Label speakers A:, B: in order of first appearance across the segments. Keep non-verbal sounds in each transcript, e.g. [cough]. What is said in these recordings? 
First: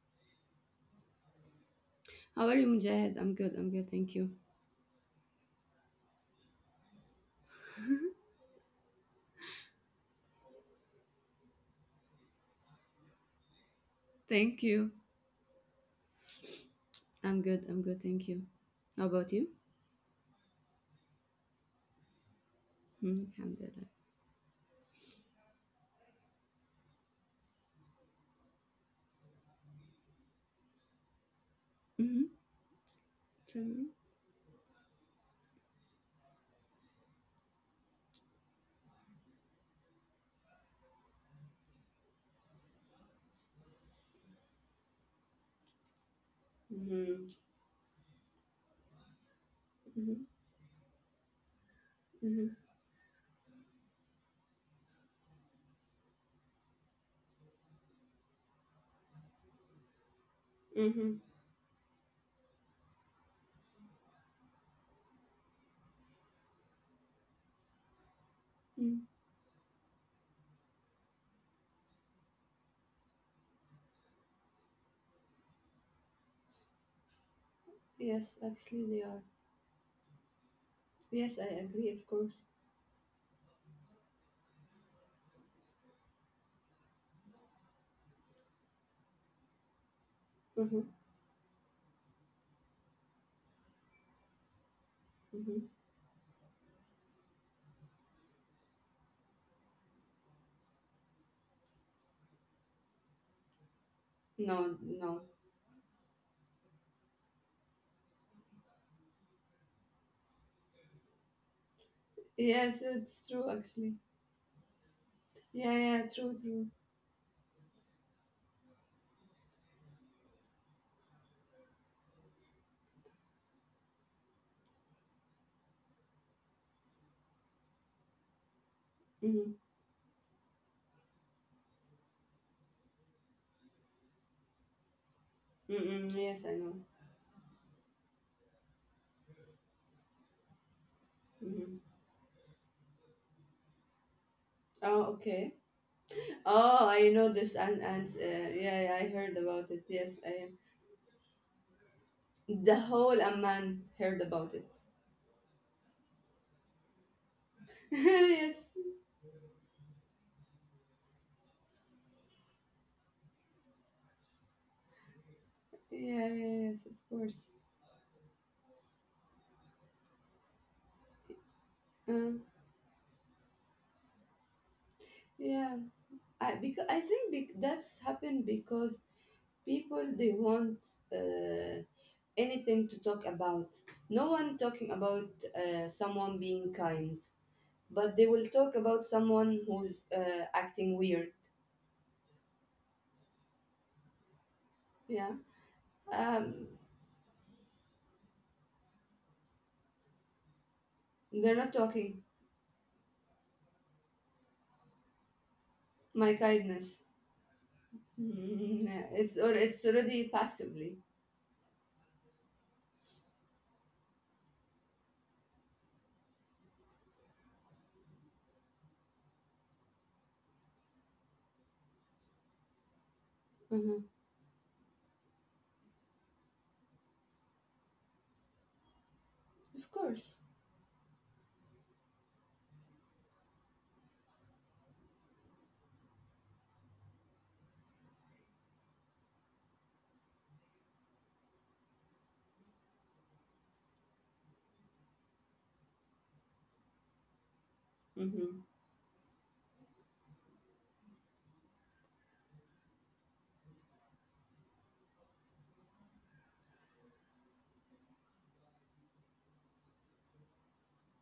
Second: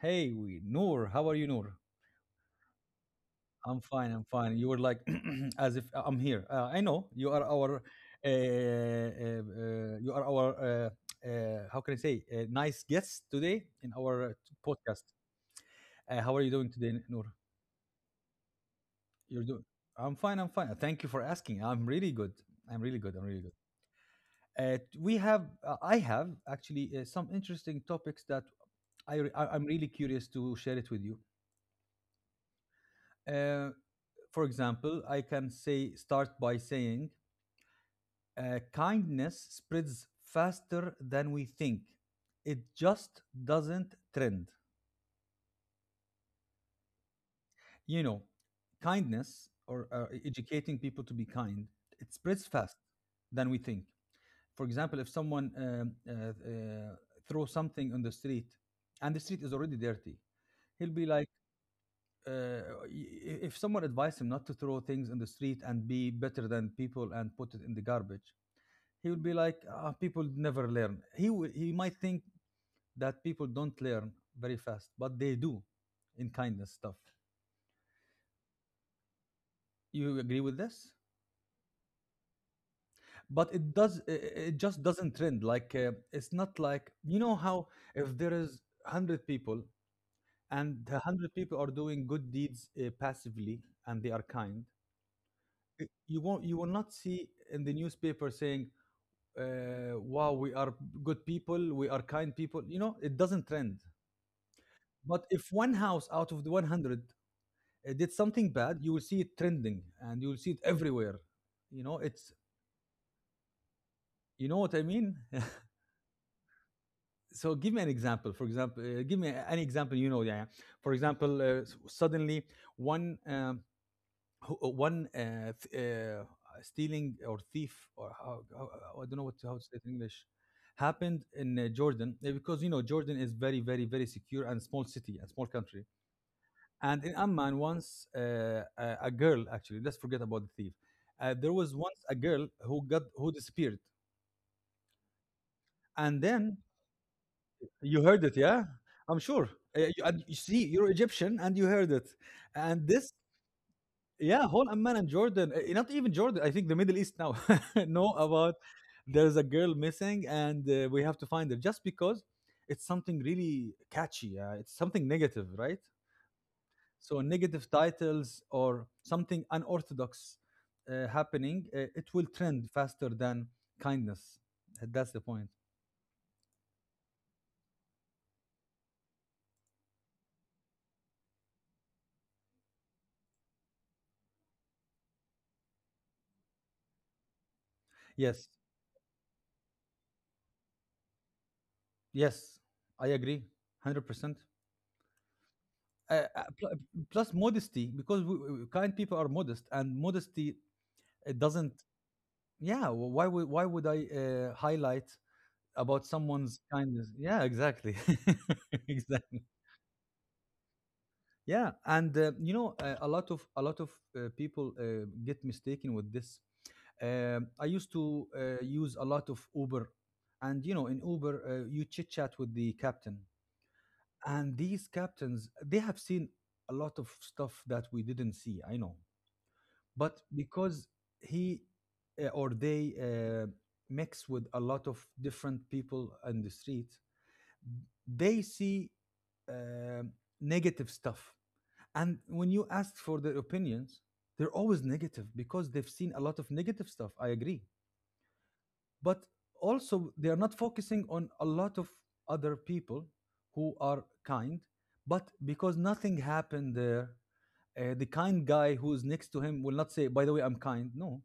A: Hey, we, Noor, how are you, Noor?
B: How are you, Mujahid? I'm good. I'm
A: I'm
B: good.
A: fine.
B: Thank
A: I'm
B: you.
A: fine. You were like [clears throat] as if I'm here. I know you are our, you are our. How can I say? Nice guest today in our
B: Thank you.
A: podcast. How are you doing today, Noor?
B: I'm good. I'm good. Thank you. How about
A: You're
B: you?
A: doing. I'm fine. I'm fine. Thank you for asking. I'm really good. I'm really
B: Mm,
A: good. I'm really good.
B: alhamdulillah.
A: I have actually some interesting topics that I'm really curious to share it with you.
B: Mm-hmm. Tell
A: Uh,
B: me.
A: for example, I can say start by saying kindness spreads faster than we think. It just doesn't trend.
B: Mm-hmm.
A: You know, kindness or
B: Mm-hmm.
A: educating people to be kind, it spreads
B: Mm-hmm.
A: fast than we think. For example, if someone throws something on the street and the street is already dirty, he'll be
B: Mm-hmm.
A: like uh, if someone advised him not to throw things in the street and be better than people and put it in the garbage,
B: Mm.
A: he would be like, ah, people never learn. He might think that people don't learn very fast, but they do in kindness stuff.
B: Yes, actually they are.
A: You agree with this?
B: Yes, I agree, of course.
A: But it does, it just doesn't trend. Like it's not like, you know how, if there is 100 people and
B: Mm-hmm.
A: the 100 people are doing good deeds, passively, and they are kind,
B: Mm-hmm.
A: eh, you won't, you will not see in the newspaper saying, wow, we are good people, we are kind people, you know? It doesn't trend.
B: No, no.
A: But if one house out of the 100 did something bad, you will see it trending and you will see it everywhere, you know it's
B: Yes, it's true, actually.
A: you know what I mean? [laughs]
B: Yeah, yeah, true, true.
A: So give me an example. For example, give me an example, you know? Yeah, for example, suddenly one who- one th- stealing or thief or how, I don't know what,
B: Mm-hmm.
A: how to say it in English, happened in Jordan, because you know Jordan is very very very secure and small city and small country.
B: Mm-hmm. Yes, I know.
A: And in Amman once, a girl actually, let's forget about the thief. There was
B: Mm-hmm.
A: once a girl who got, who disappeared,
B: Oh, okay.
A: and then
B: Oh, I know this and
A: you
B: and
A: heard it,
B: uh,
A: yeah,
B: yeah, yeah, I
A: I'm
B: heard
A: sure.
B: about it.
A: You,
B: Yes,
A: and you
B: I
A: see, you're Egyptian and you heard it.
B: The
A: And this.
B: whole Amman heard
A: Yeah,
B: about
A: whole
B: it.
A: Amman and Jordan. Not even Jordan. I think the Middle East now [laughs] know about
B: [laughs] Yes,
A: there's a girl missing, and we have to find her, just because it's something really catchy. It's something negative, right?
B: yeah, yeah, yes, of
A: So
B: course.
A: negative titles or something unorthodox happening, it
B: Uh,
A: will trend faster than kindness. That's the point.
B: yeah, I because I think, that's happened because people they want uh, anything to talk about. No one talking about someone being kind, but they will
A: Yes,
B: talk about someone who's acting weird.
A: yes, I agree, 100%.
B: Yeah,
A: Uh, uh,
B: um,
A: pl- Plus modesty, because kind people are modest, and modesty, it
B: they're
A: doesn't.
B: not talking
A: Yeah, why would I highlight about
B: my
A: someone's
B: kindness.
A: kindness? Yeah, exactly.
B: [laughs]
A: [laughs]
B: Yeah, it's
A: Exactly.
B: or it's already passively.
A: Yeah, and you know, a lot of people get mistaken with this. Um, I used to use a lot of Uber, and you know, in Uber, you chit chat with the captain,
B: Mhm.
A: and these captains, they have seen a lot of stuff that we didn't see. I know,
B: Of
A: but
B: course.
A: because he or they mix with a lot of different people on the street, they see uh, negative stuff. And when you ask for their opinions, they're always negative because they've seen a lot of negative stuff. I agree.
B: Mm-hmm.
A: But also, they are not focusing on a lot of other people who are kind. But because nothing happened there, the kind guy who's next to him will not say, "By the way, I'm kind." No,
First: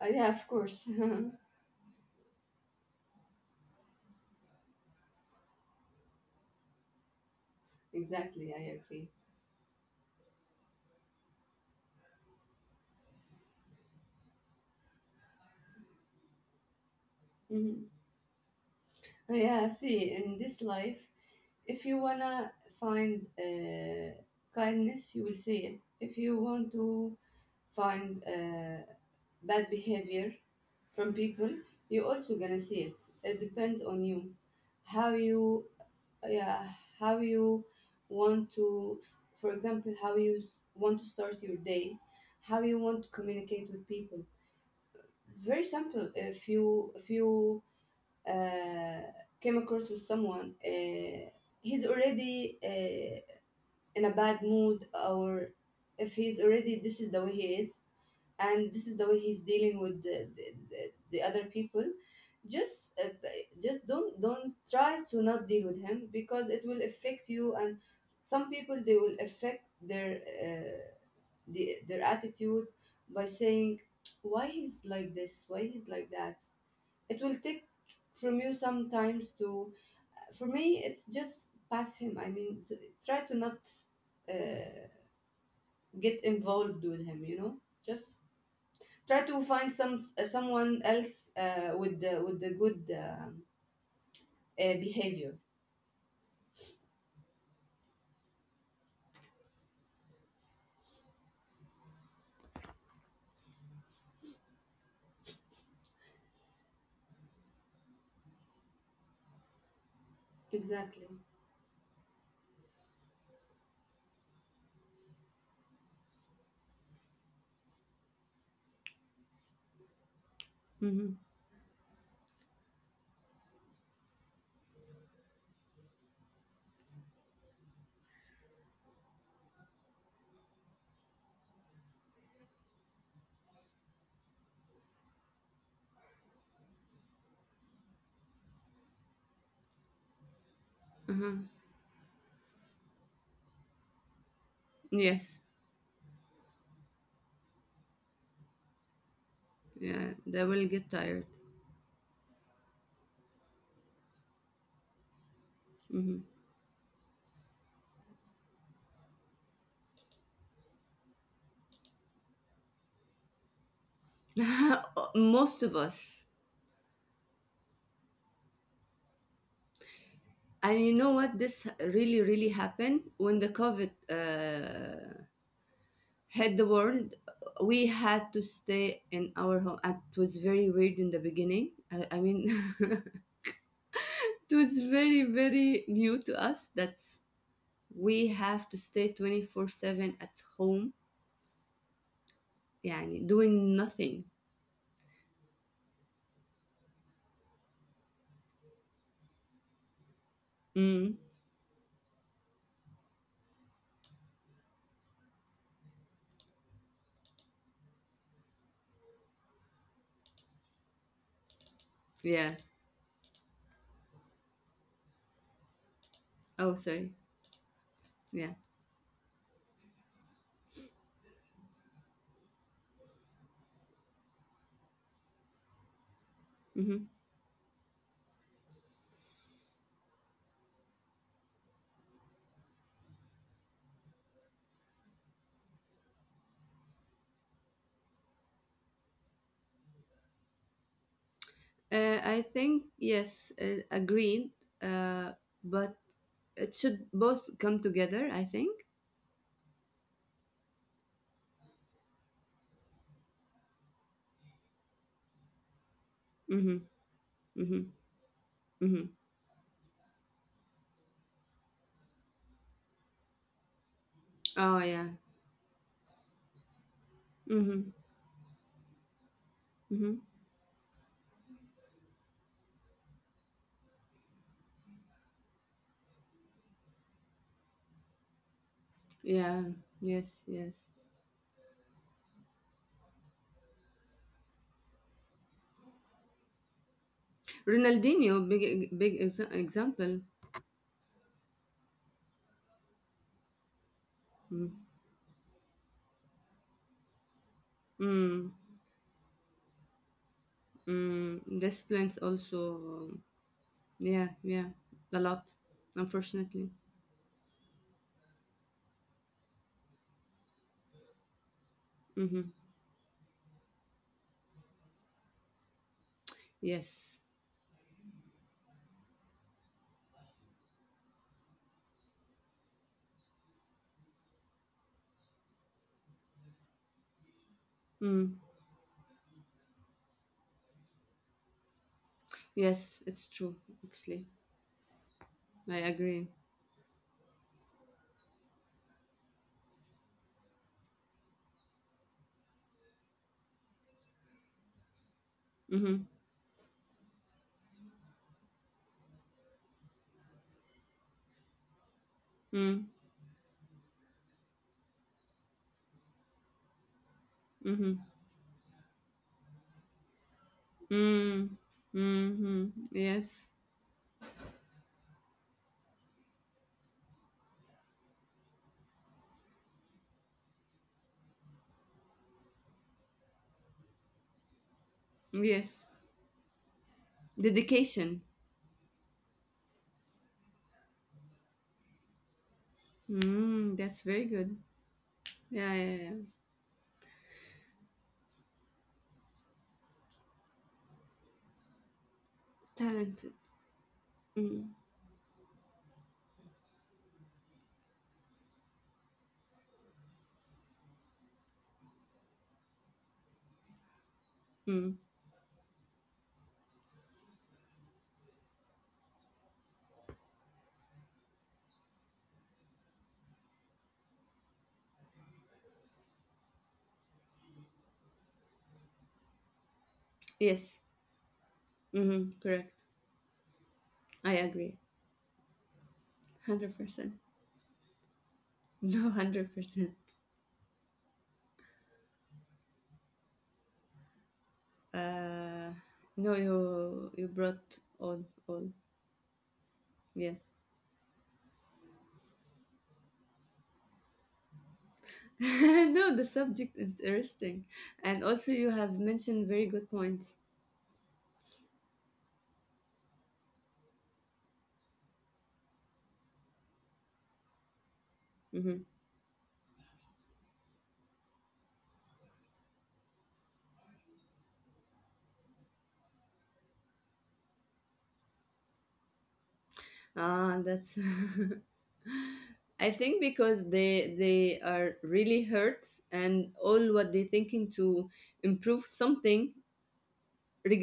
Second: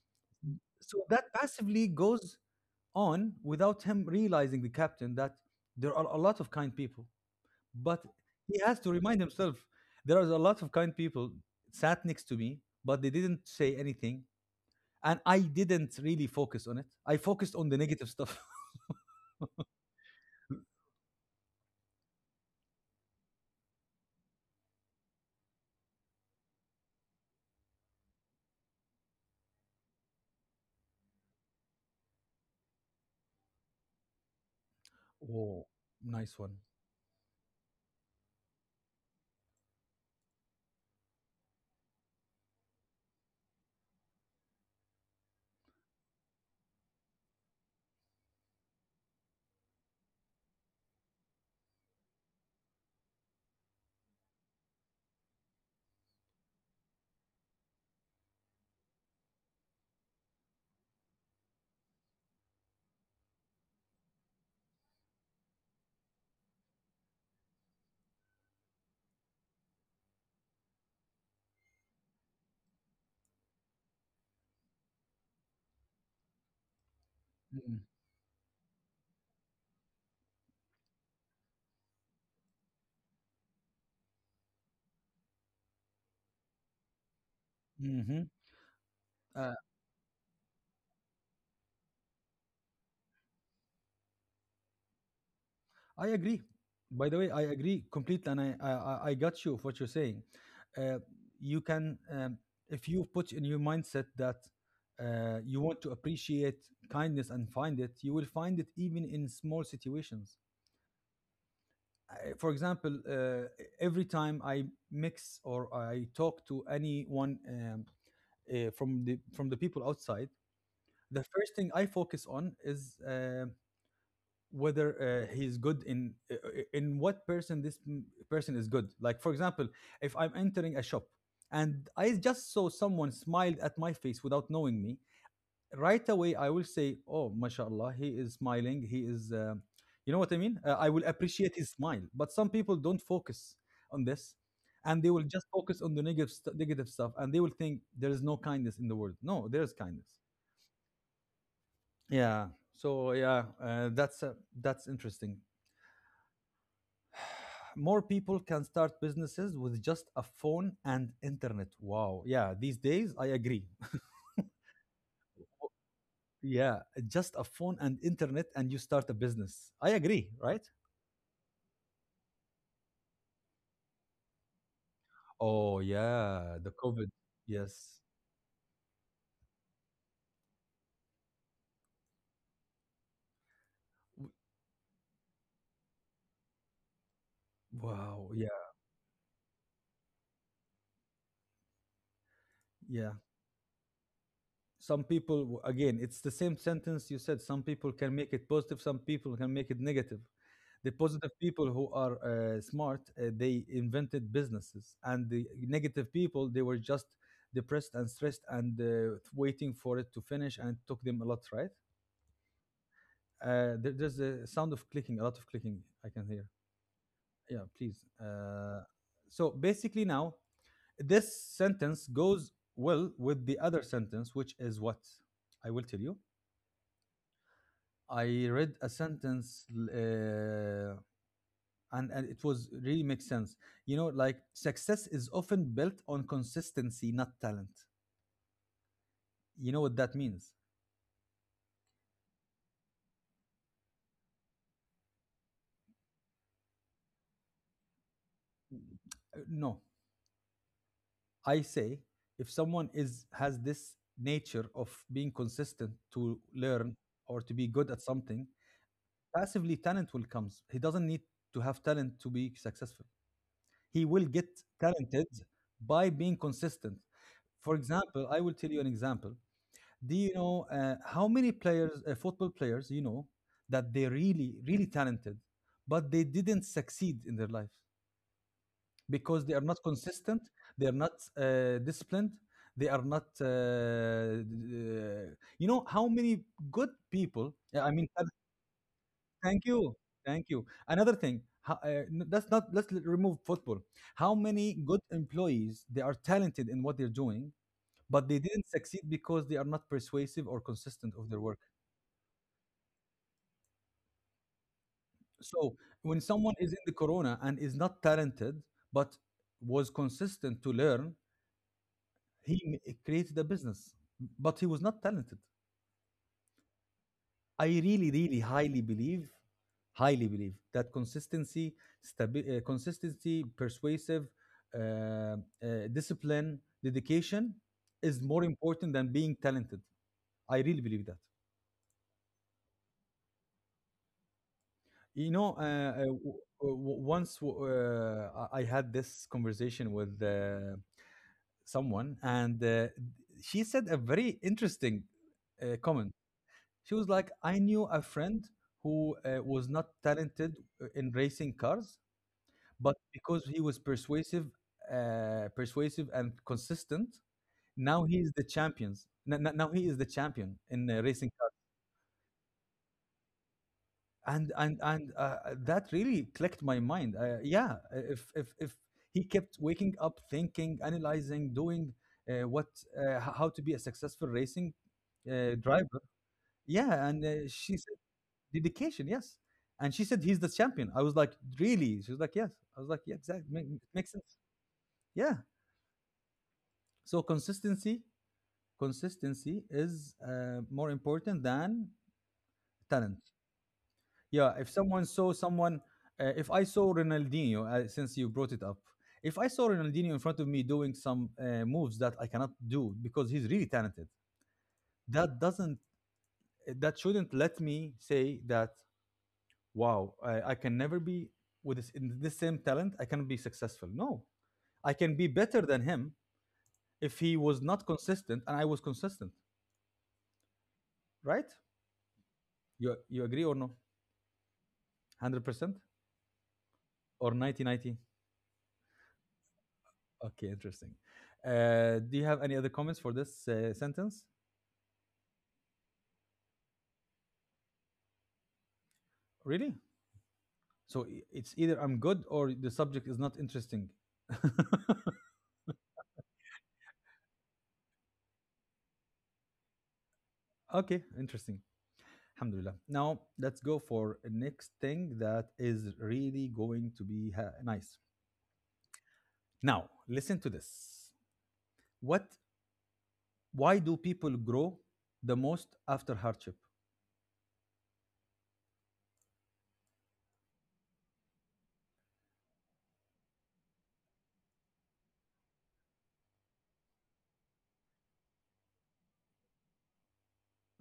B: Yeah, of course.
A: so that passively goes on without him realizing, the captain, that there are a lot of kind people.
B: [laughs]
A: But
B: Exactly, I
A: he has to
B: agree.
A: remind himself, there are a lot of kind people sat next to me, but they didn't say anything, and I didn't really focus on it. I focused on the
B: Mm-hmm.
A: negative stuff.
B: Oh,
A: [laughs]
B: yeah, see, in this life, if you wanna find kindness, you will see it. If you want to find bad behavior from people, you also gonna see it. It depends on you, how you,
A: Oh, nice one.
B: yeah, how you want to, for example, how you want to start your day, how you want to communicate with people. It's very simple. If you uh, came across with someone, he's already in a bad mood, or if he's already this is the way he is, and this is the way he's dealing with the other people. Just uh, just don't try to not deal with him because it will affect you. And some people they will affect their the, their attitude by saying why he's like this, why he's like that. It will take
A: Mm-hmm.
B: from you sometimes to, for me it's just pass him, I mean, try to not uh, get involved with him, you know, just
A: Mm-hmm.
B: try to
A: Uh,
B: find someone else with the good behavior.
A: I agree. By the way, I agree completely, and I got you of what you're saying. Uh, you can, if you put in your mindset that you want to appreciate kindness and find it, you will find it even in small situations.
B: Exactly.
A: I, for example, every time I mix or I talk to anyone, from the, from the people outside,
B: Mm-hmm.
A: the first thing I focus on is, um, whether he's good in what person, person is good. Like for example, if I'm entering a shop and I just saw someone smiled at my face without knowing me, right away I will say, oh, mashallah, he is smiling, he is you know what I mean? I will
B: Uh-huh.
A: appreciate his smile. But some people don't focus on this, and they will
B: Yes.
A: just focus on the negative negative stuff, and they will think there is no kindness in the world. No, there is kindness.
B: Yeah, they will get tired.
A: Yeah, so yeah, that's interesting.
B: Hmm.
A: More people can start businesses with just a phone and internet. Wow. Yeah, these days, I agree.
B: [laughs] Most of us.
A: [laughs] Yeah, just a phone and internet and you start a business. I agree, right?
B: And you know what? This really, really happened when the COVID
A: Oh,
B: hit
A: yeah,
B: the
A: the COVID.
B: world, we
A: Yes.
B: had to stay in our home. And it was very weird in the beginning. I mean, [laughs] it
A: W-
B: was very, very new to us that we
A: Wow.
B: have
A: Yeah.
B: to stay 24/7 at home, yeah,
A: Yeah.
B: doing nothing.
A: Some people, again, it's the same sentence you said, some people can make it positive, some people can make it negative. The
B: Mm,
A: positive people who are smart, they invented businesses, and the negative people, they were just depressed and stressed, and waiting for it to finish, and it took them a lot, right?
B: yeah.
A: There's a sound of clicking, a lot of clicking I can hear.
B: Oh, sorry.
A: Yeah, please.
B: Yeah.
A: So basically, now this sentence goes well with the other sentence, which is what I will tell you.
B: Hmm.
A: I read a sentence, and it was really makes sense. You know, like, success is often built on consistency, not talent. You know what that means?
B: I think, yes, agreed. Uh, but it should both come together, I think.
A: No, I say, if someone is, has this nature of being consistent to
B: Mm-hmm.
A: learn or to be
B: Mm-hmm.
A: good at something,
B: Mm-hmm.
A: passively talent will comes. He doesn't need to have talent to be successful. He will get
B: Oh, yeah.
A: talented by being consistent. For
B: Mm-hmm.
A: example, I will tell you an example. Do
B: Mm-hmm.
A: you know how many players football players you know that they really, really talented, but they didn't succeed in their life because they
B: Yeah,
A: are not
B: yes,
A: consistent, they
B: yes.
A: are not disciplined, they are not uh, you know how many good people. Yeah,
B: Ronaldinho, big big ex-
A: thank you,
B: example.
A: thank you. Another thing, that's not, remove football. How many
B: Mm,
A: good employees, they are talented in what they're doing, but they
B: mm,
A: didn't succeed because they are not persuasive or consistent of
B: mm.
A: their work.
B: This plants also, yeah, yeah, a lot,
A: So when someone
B: unfortunately.
A: is in the corona and is not talented, but was consistent to learn,
B: Mm-hmm.
A: created a business, but he was not talented.
B: Yes,
A: I really, really highly believe that consistency, consistency, persuasive, uh, uh, discipline, dedication is
B: mm.
A: more important than being talented. I really believe that.
B: Yes, it's true. Actually,
A: You know,
B: I agree.
A: once, I had this conversation with someone, and she said a very interesting
B: Mm-hmm.
A: comment. She was like, "I knew a friend who was not talented in racing cars,
B: Mm,
A: but because he was persuasive, persuasive and consistent,
B: mm-hmm.
A: now he is the champions. Now he is the champion in racing."
B: Mm, mm-hmm. Yes,
A: And that really clicked my mind. Yeah, if he kept waking up thinking, analyzing, doing uh, what how to be a successful racing
B: yes.
A: driver. Yeah. And she said
B: Dedication.
A: dedication. Yes. And she said he's the champion. I was like, really? She was like, yes. I was like, yeah, exactly.
B: Mm, that's
A: Makes
B: very
A: sense.
B: good.
A: Yeah.
B: Yeah, yeah, yeah.
A: So consistency, consistency is more important than talent.
B: Talented.
A: Yeah, if
B: Mm,
A: someone saw someone, if I saw Ronaldinho, since you brought it up, if I saw Ronaldinho in front of me doing some moves that I cannot do because he's really talented,
B: mm.
A: that doesn't, that shouldn't let me say that, wow, I can never be with this, in this same talent, I can be successful. No, I can be better than him if he was not consistent and I was consistent,
B: Yes.
A: right?
B: Mm-hmm, correct.
A: You agree or no?
B: I agree.
A: 100%
B: 100%. [laughs]
A: or 90?
B: No, 100%.
A: Okay, interesting. Do you have any other comments for this sentence?
B: Uh, no, you you brought on all.
A: Really?
B: Yes.
A: So it's either I'm good or the subject is not interesting. [laughs]
B: [laughs] No, the subject interesting. And also you have mentioned very good points.
A: Okay, interesting. Alhamdulillah. Now let's go for the next thing that is really going to be nice.
B: Mm-hmm.
A: Now, listen to this. What Why do people grow the most after hardship?
B: Ah, that's [laughs] I think because they are really hurt and all what they thinking to improve something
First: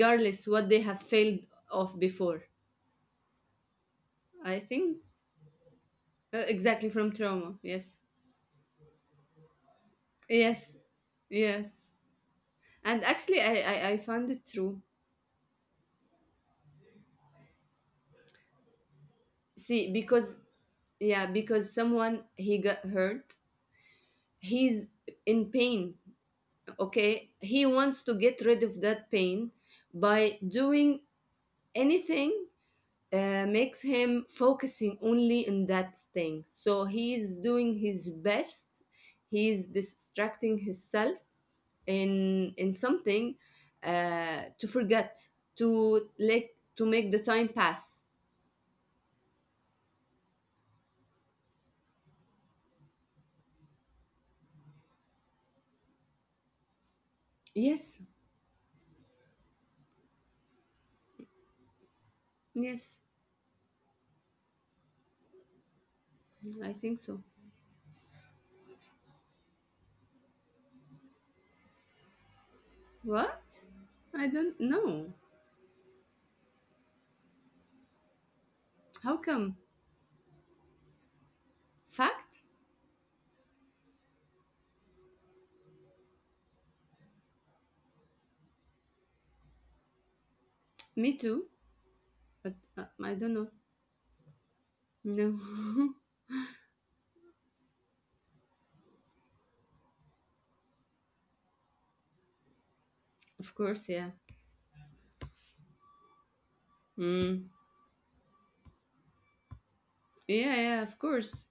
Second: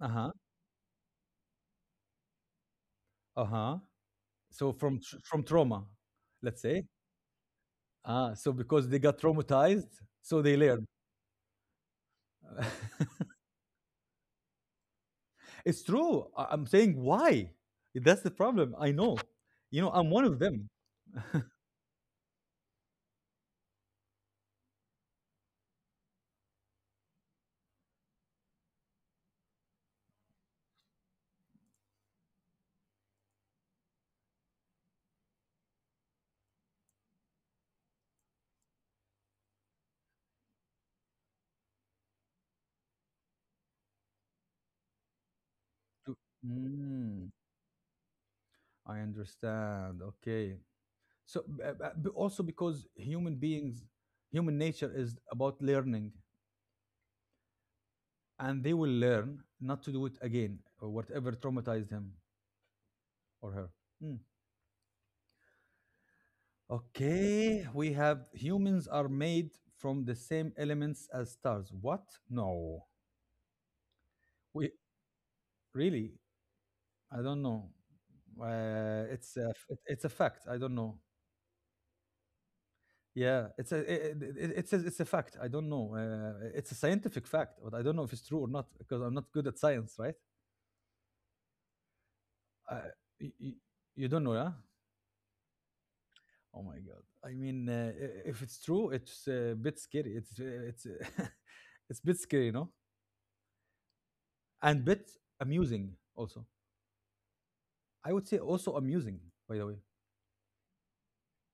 A: Uh-huh.
B: what they have failed of before.
A: Uh-huh.
B: I
A: So
B: think.
A: from trauma, let's say.
B: Exactly, from trauma. Yes.
A: Ah, so because they got traumatized, so they
B: Yes,
A: learn.
B: yes. And
A: [laughs]
B: actually, I found it true.
A: it's true. I'm saying why? That's the problem. I know. You know,
B: See,
A: I'm one
B: because,
A: of them.
B: yeah, because someone, he got hurt. He's in pain, okay? He wants to get rid of that pain by doing anything makes him focusing only on that thing. So he's doing his best. He's distracting himself in something to forget, to
A: To-
B: let, to make the
A: Mm,
B: time pass.
A: I understand. Okay. So also because human beings, human nature is about learning,
B: Yes.
A: and they will learn not to do it again or whatever traumatized him
B: Yes,
A: or her. Mm.
B: I think so.
A: Okay, we have humans are made from the same elements as stars. What? No.
B: What? I don't
A: We
B: know.
A: really I don't know.
B: How
A: It's
B: come?
A: it's a fact. I don't know.
B: Fact?
A: Yeah, it's a it, it, it- it's it's a fact. I don't know. It's a scientific fact, but I don't know if it's true or not because I'm not good at science, right?
B: Me too, but
A: Uh,
B: I
A: y-
B: don't know.
A: y- you don't know, yeah?
B: No.
A: Oh my god. I mean, if it's true, it's a bit scary. It's [laughs] it's a bit scary, you know,
B: [laughs] Of course, yeah.
A: and bit amusing also.
B: Mm.
A: I would say also amusing, by the way.
B: Yeah, yeah, of course.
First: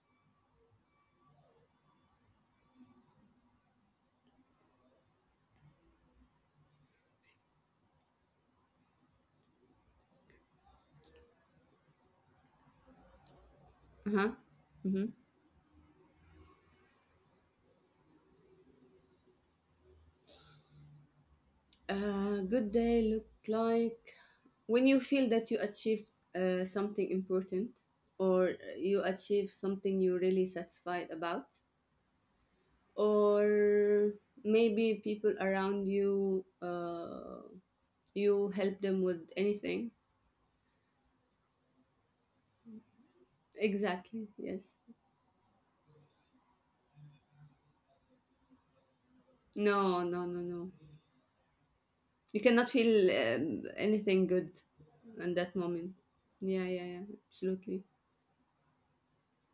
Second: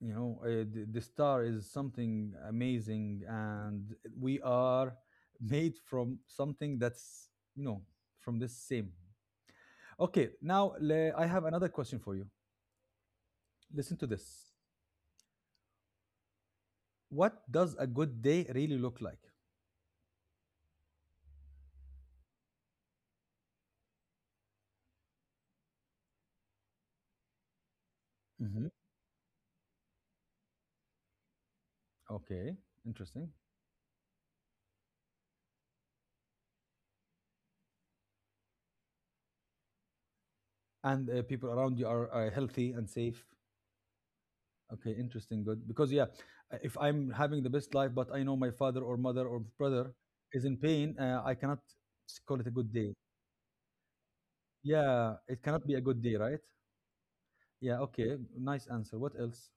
A: You know the star is something amazing and we are made from something that's you know from this same. Okay, now I have another question for you. Listen to
B: Uh-huh.
A: this.
B: Mm-hmm.
A: What does a good day really look like?
B: A good day looked like when you feel that you achieved something important, or
A: Hmm,
B: you achieve something you're really satisfied about,
A: okay, interesting.
B: or maybe people around you, you help them with anything.
A: And people around you are healthy and safe.
B: Exactly, yes.
A: Okay, interesting, good, because yeah, if I'm having the best life but I know my father or mother or brother
B: No, no, no,
A: is in
B: no.
A: pain, I cannot call
B: You
A: it a
B: cannot
A: good day.
B: feel anything good
A: Yeah,
B: in
A: it
B: that
A: cannot be a
B: moment.
A: good day, right?
B: Yeah, yeah, yeah,
A: Yeah,
B: absolutely.
A: okay. Nice answer. What else?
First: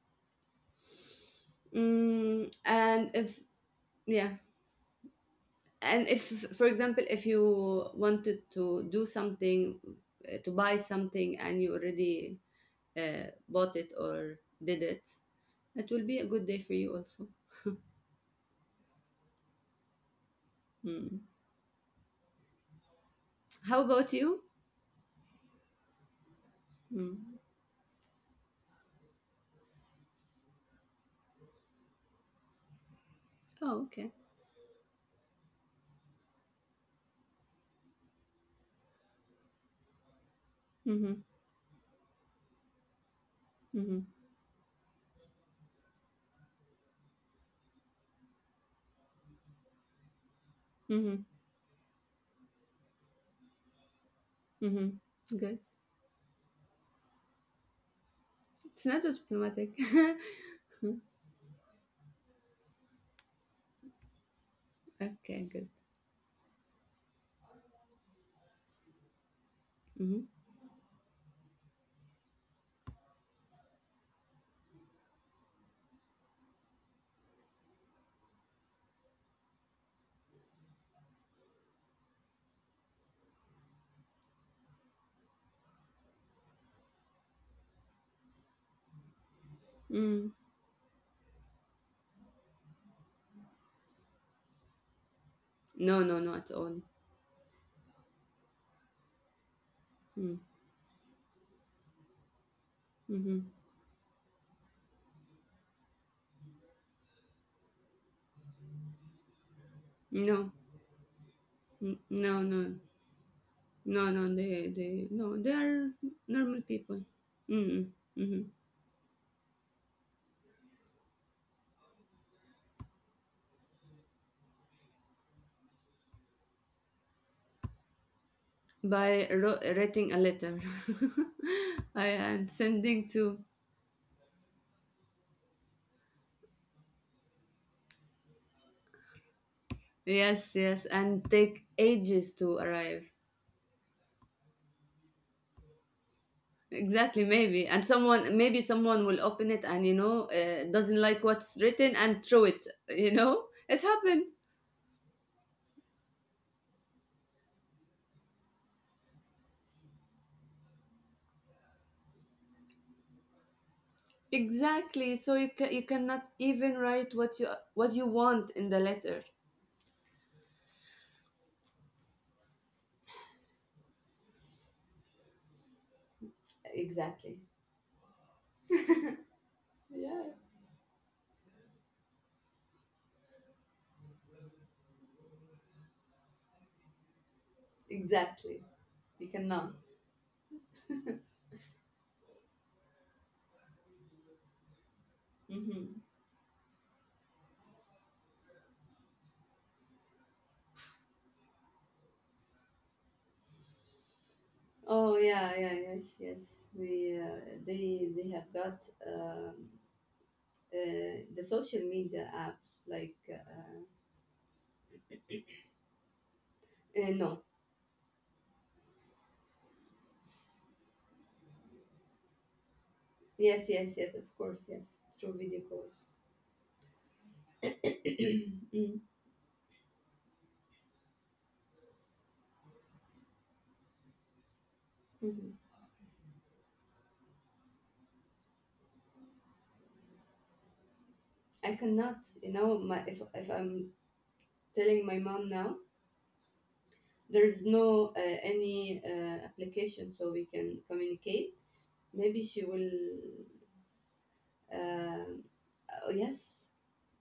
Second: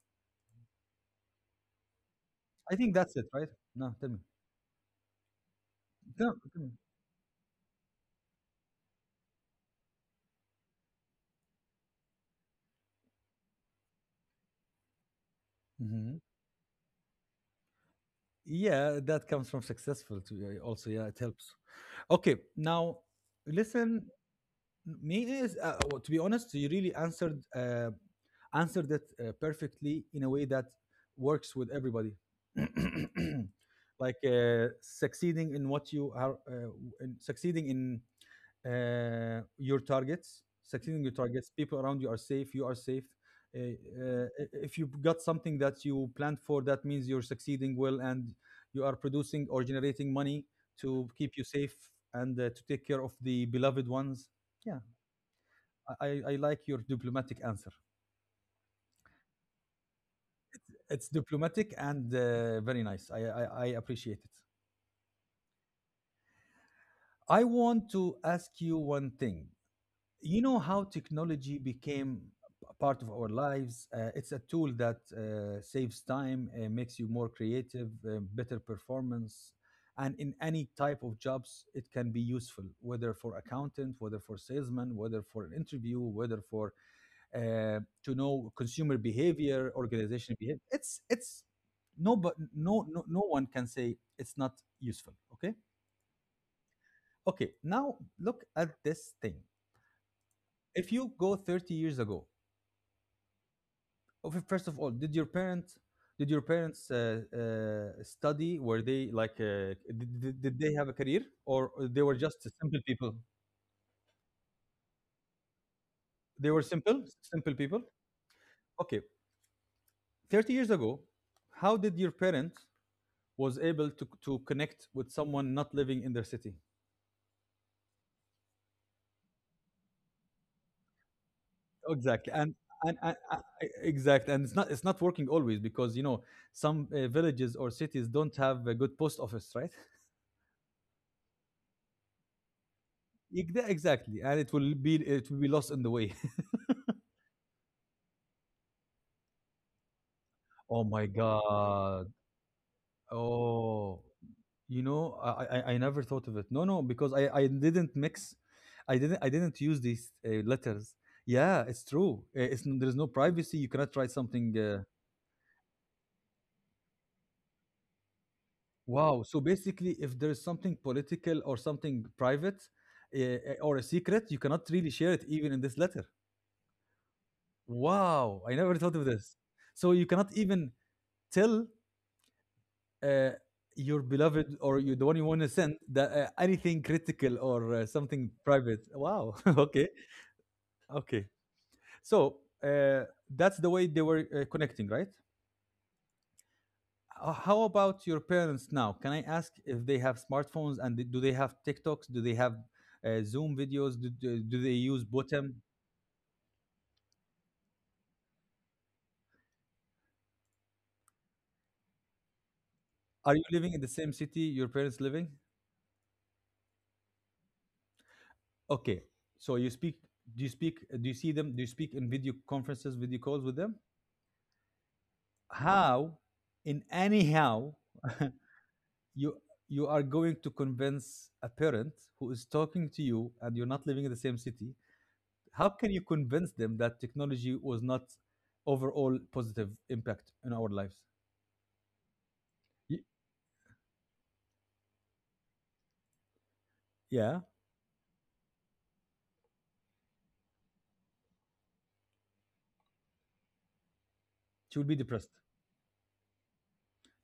B: Mm,
A: I think
B: and
A: that's it,
B: if,
A: right? No, tell me.
B: yeah, and if
A: Tell, tell
B: for
A: me.
B: example if you wanted to do something to buy something and you already bought it or did it, it will
A: Hmm.
B: be a good day for you also.
A: Yeah, that comes from successful to also. Yeah, it
B: Mm.
A: helps. Okay, now
B: How
A: listen.
B: about you?
A: Me is well, to be honest you really
B: Mm.
A: answered answered it perfectly in a way that works with everybody,
B: Oh,
A: [clears throat]
B: okay.
A: like succeeding in what you are succeeding in your targets, succeeding in your
B: Mm-hmm.
A: targets, people around you are safe, you are safe.
B: Mm-hmm.
A: If you got something that you planned for, that means you're succeeding well and you are producing or generating money to
B: Mm-hmm.
A: keep you safe and to take care of the beloved ones. Yeah,
B: Mm-hmm. Good.
A: I like your diplomatic answer.
B: It's not diplomatic. [laughs]
A: It's diplomatic and very nice. I appreciate it.
B: Okay, good.
A: I want to ask you one thing.
B: Mm-hmm.
A: You know how technology became a part of our lives? It's a tool that saves time, makes you more creative, better performance. And in any type of jobs, it can be useful, whether for accountant, whether for salesman, whether for an interview, whether for to know consumer behavior,
B: Mm.
A: organizational behavior. It's no, but no one can say it's not useful. Okay,
B: No, no, not at all.
A: okay. Now look at this thing.
B: Mm.
A: If you go 30 years ago,
B: Mm-hmm.
A: first of all, did your parents study? Were they like
B: No.
A: did they have a career or
B: Mm,
A: they were
B: no,
A: just
B: no.
A: simple people?
B: No, no, no, they are
A: They
B: normal
A: were
B: people.
A: simple, simple people.
B: Mm-mm, mm-hmm.
A: Okay, 30 years ago, how did your parents was able to connect with someone not living in their city?
B: By writing a letter, [laughs] I
A: Exactly,
B: and
A: and and,
B: sending
A: and, and
B: to.
A: exactly, and it's not working always because you know some villages or cities don't have a good post office, right?
B: Yes, yes, and take ages to arrive.
A: Exactly, and it will be lost in the way.
B: Exactly, maybe, and someone, maybe someone will open it and you know
A: [laughs] oh
B: doesn't
A: my
B: like what's written
A: god.
B: and throw it. You know, it
A: Oh,
B: happened.
A: you know I never thought of it. No, no, because I didn't mix I didn't I didn't use these letters. Yeah, it's true. It's there's no privacy. You cannot try something, uh.
B: Exactly. So you cannot even write what you want in the
A: Wow.
B: letter.
A: So basically, if there is something political or something private, or a secret, you cannot really share it even in this letter.
B: Exactly.
A: Wow. I never thought of this. So you
B: Yeah.
A: cannot even tell uh, your beloved or you, the one you want to send that, anything critical or something
B: Exactly.
A: private.
B: We
A: Wow. [laughs]
B: cannot.
A: okay. Okay. So, uh, that's the way they were connecting, right?
B: Now. Hmm.
A: How about your parents now? Can I ask if they have smartphones and do they have TikToks? Do they have Zoom videos? Do they use
B: Oh
A: Botem?
B: yeah, yeah, yes, yes. We they have got um, the social media apps like
A: Are you living in the same city your parents living?
B: no,
A: Okay. So you speak, do you see them? Do you speak in video conferences, video calls with
B: yes,
A: them?
B: yes, yes. Of course, yes. Through video call.
A: How, in anyhow,
B: [clears throat] Mm-hmm.
A: [laughs] you you are going to convince a parent who is talking to you and you're not living in the same city.
B: Mm-hmm.
A: How can you convince them that technology was not overall positive impact in our lives?
B: I cannot, you know,
A: Y-
B: my, if I'm telling my mom now,
A: Yeah,
B: there is no any application so we can communicate. Maybe she will.
A: she will be depressed
B: Um, oh yes.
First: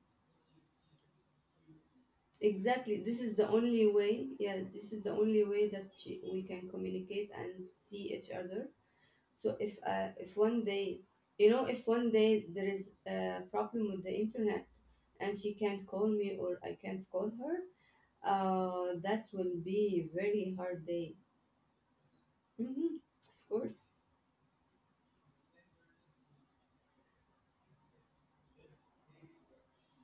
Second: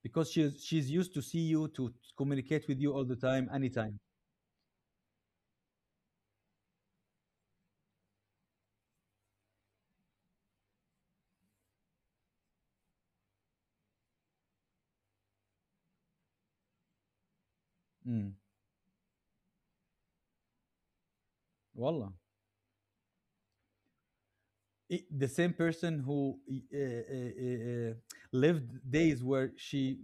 A: because she's used to see you, to communicate with you
B: Exactly.
A: all the
B: This is the
A: time,
B: only
A: anytime.
B: way. Yeah, this is the only way that she, we can communicate and see each other. So if one day, you know, if one day there is a problem with the internet and she can't call me or I can't call her,
A: Mm.
B: that will be a very hard day.
A: Wallah.
B: Hmm. Of course.
A: The same person who uh, uh, lived days where she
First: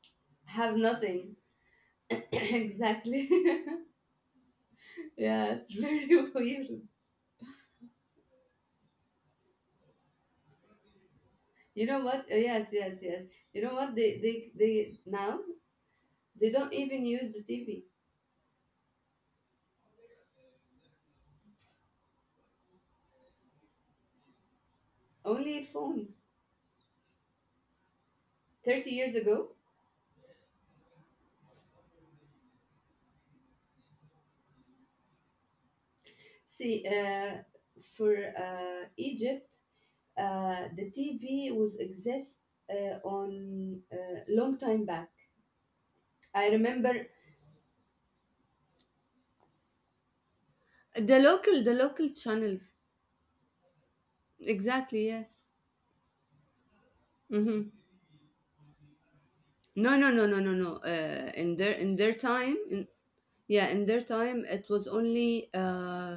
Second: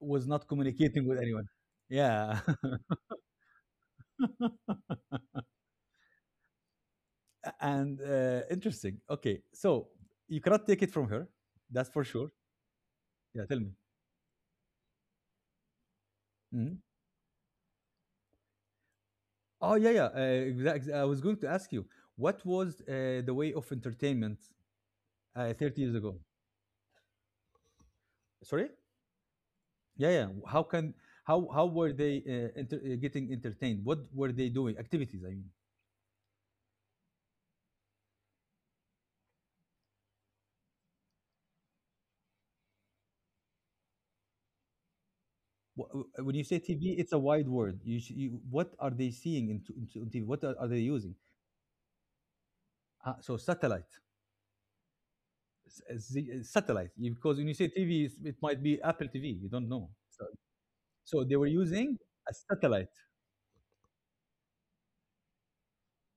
A: was not
B: Have
A: communicating with
B: nothing.
A: anyone.
B: [coughs] [clears throat]
A: Yeah. [laughs]
B: Exactly. [laughs] Yeah, it's very [laughs] weird.
A: A- and Interesting. Okay. So you cannot take it from her.
B: You
A: That's
B: know
A: for
B: what?
A: sure.
B: Yes, yes, yes.
A: Yeah. Tell
B: You know what? They now They don't
A: me.
B: even use the TV,
A: Oh yeah, yeah. Exactly. I was going to ask you what was the way of entertainment
B: only
A: 30 years
B: phones.
A: ago? Sorry?
B: 30 years ago,
A: Yeah, yeah. How were they getting entertained? What were they doing? Activities, I mean.
B: see, for Egypt, the TV was exist on long time back.
A: When you
B: I
A: say TV,
B: remember
A: it's a wide word. You, you, what are they into on TV? What are they using?
B: the local channels.
A: So satellite.
B: Exactly, yes.
A: Satellite. Because when you say
B: Mm-hmm.
A: TV, it might be Apple TV. You don't know.
B: No, no,
A: So,
B: no, no, no, no.
A: so
B: Uh,
A: they were
B: in their in
A: using
B: their
A: a
B: time, in,
A: satellite,
B: yeah, in their time, it was only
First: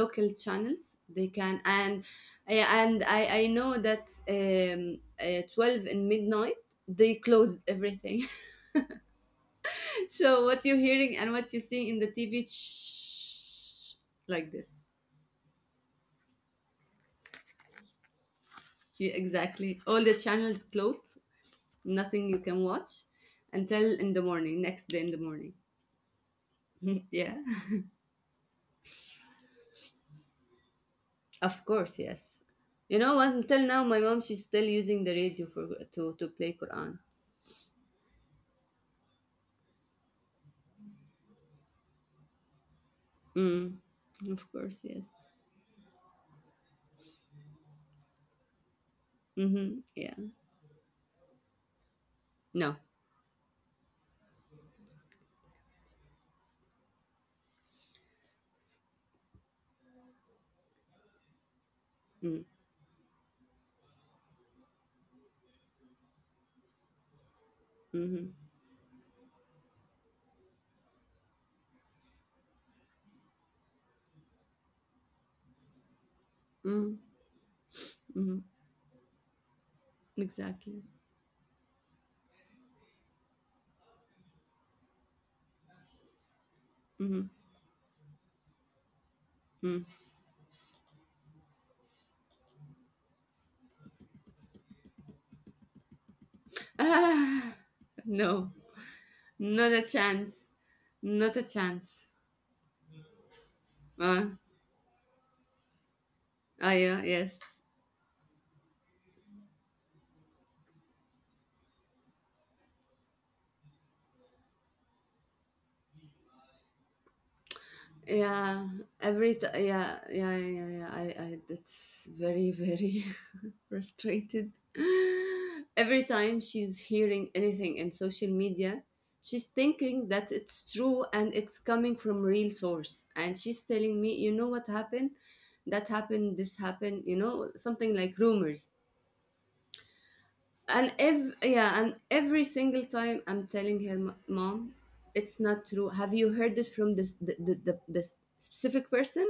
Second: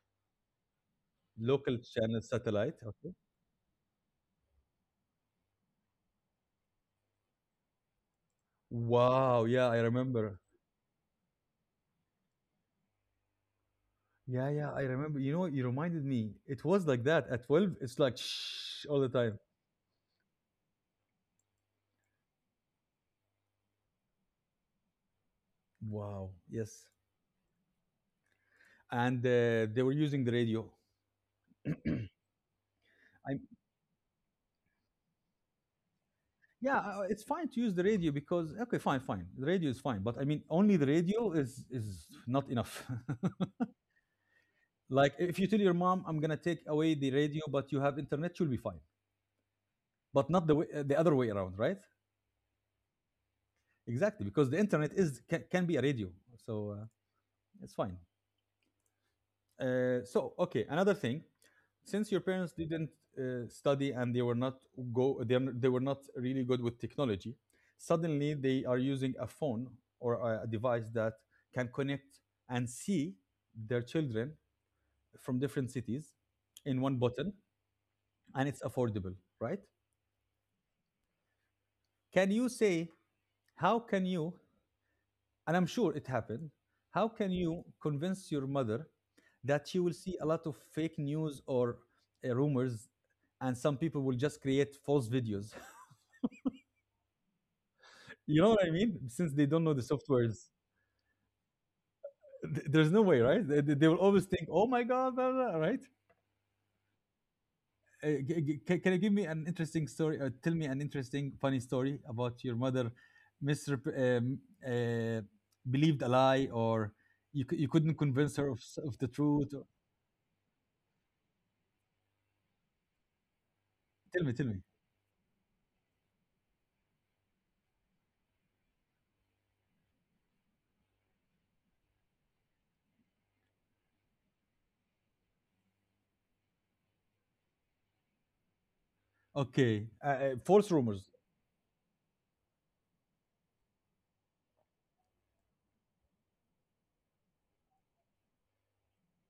B: local channels they can,
A: local
B: and
A: channel
B: eh,
A: satellite,
B: and
A: okay?
B: I know that 12 in midnight they close everything.
A: Wow, yeah, I
B: [laughs]
A: remember.
B: So what you're hearing and what you see in the TV, shh,
A: Yeah,
B: like this.
A: yeah, I remember. You know what? You reminded me. It was like that at 12. It's like shh all
B: See,
A: the time.
B: exactly. All the channels closed, nothing you can watch until in the morning, next day in the morning.
A: Wow, yes.
B: [laughs] Yeah,
A: And they were using the radio.
B: of course, yes. You know what?
A: I,
B: Until now, my mom she's still using the radio for to play
A: yeah,
B: Quran.
A: it's fine to use the radio because okay, fine, fine. The radio is fine, but I mean, only the radio is not enough.
B: Mm, of course,
A: [laughs]
B: yes.
A: like if you tell your mom, I'm gonna take away the radio, but you have internet, you'll be fine.
B: Mm-hmm, yeah.
A: But not the way, the other way around, right?
B: No.
A: Exactly, because the internet is can be a radio, so it's fine. So okay, another thing, since your
B: Mm,
A: parents didn't study and they were not go they, they were not really good with technology, suddenly
B: mm-hmm,
A: they are using a phone or a device that can connect and see their children from different cities in
B: mm,
A: one button,
B: mm-hmm,
A: and it's affordable, right?
B: exactly.
A: Can you say how can you, and I'm sure it happened, how
B: Mm-hmm,
A: can you convince your mother that you
B: mm.
A: will see a lot of fake news or rumors, and some people will just create false videos?
B: [laughs] Ah,
A: [laughs] you
B: no,
A: know what I mean? Since they don't
B: not
A: know
B: a
A: the
B: chance.
A: softwares,
B: Not a chance.
A: There's no way, right? They will
B: Uh,
A: always think, "Oh my god," blah, blah, right?
B: ah, yeah, yes.
A: Can you give me an interesting story? Or tell me an interesting, funny story about your mother, Mister, uh, believed a lie, or you, you couldn't convince her of,
B: Yeah,
A: of the truth. Or?
B: yeah, yeah, yeah, yeah. I, that's very, very [laughs]
A: Tell me, tell
B: frustrated.
A: me.
B: Every time she's hearing anything in social media, she's thinking that it's true and it's coming from real source. And she's telling me, you know what happened? That happened, this happened, you know, something like rumors.
A: Okay, false
B: And
A: rumors.
B: yeah, and every single time I'm telling her, Mom, it's not true. Have you heard this from this this specific person?"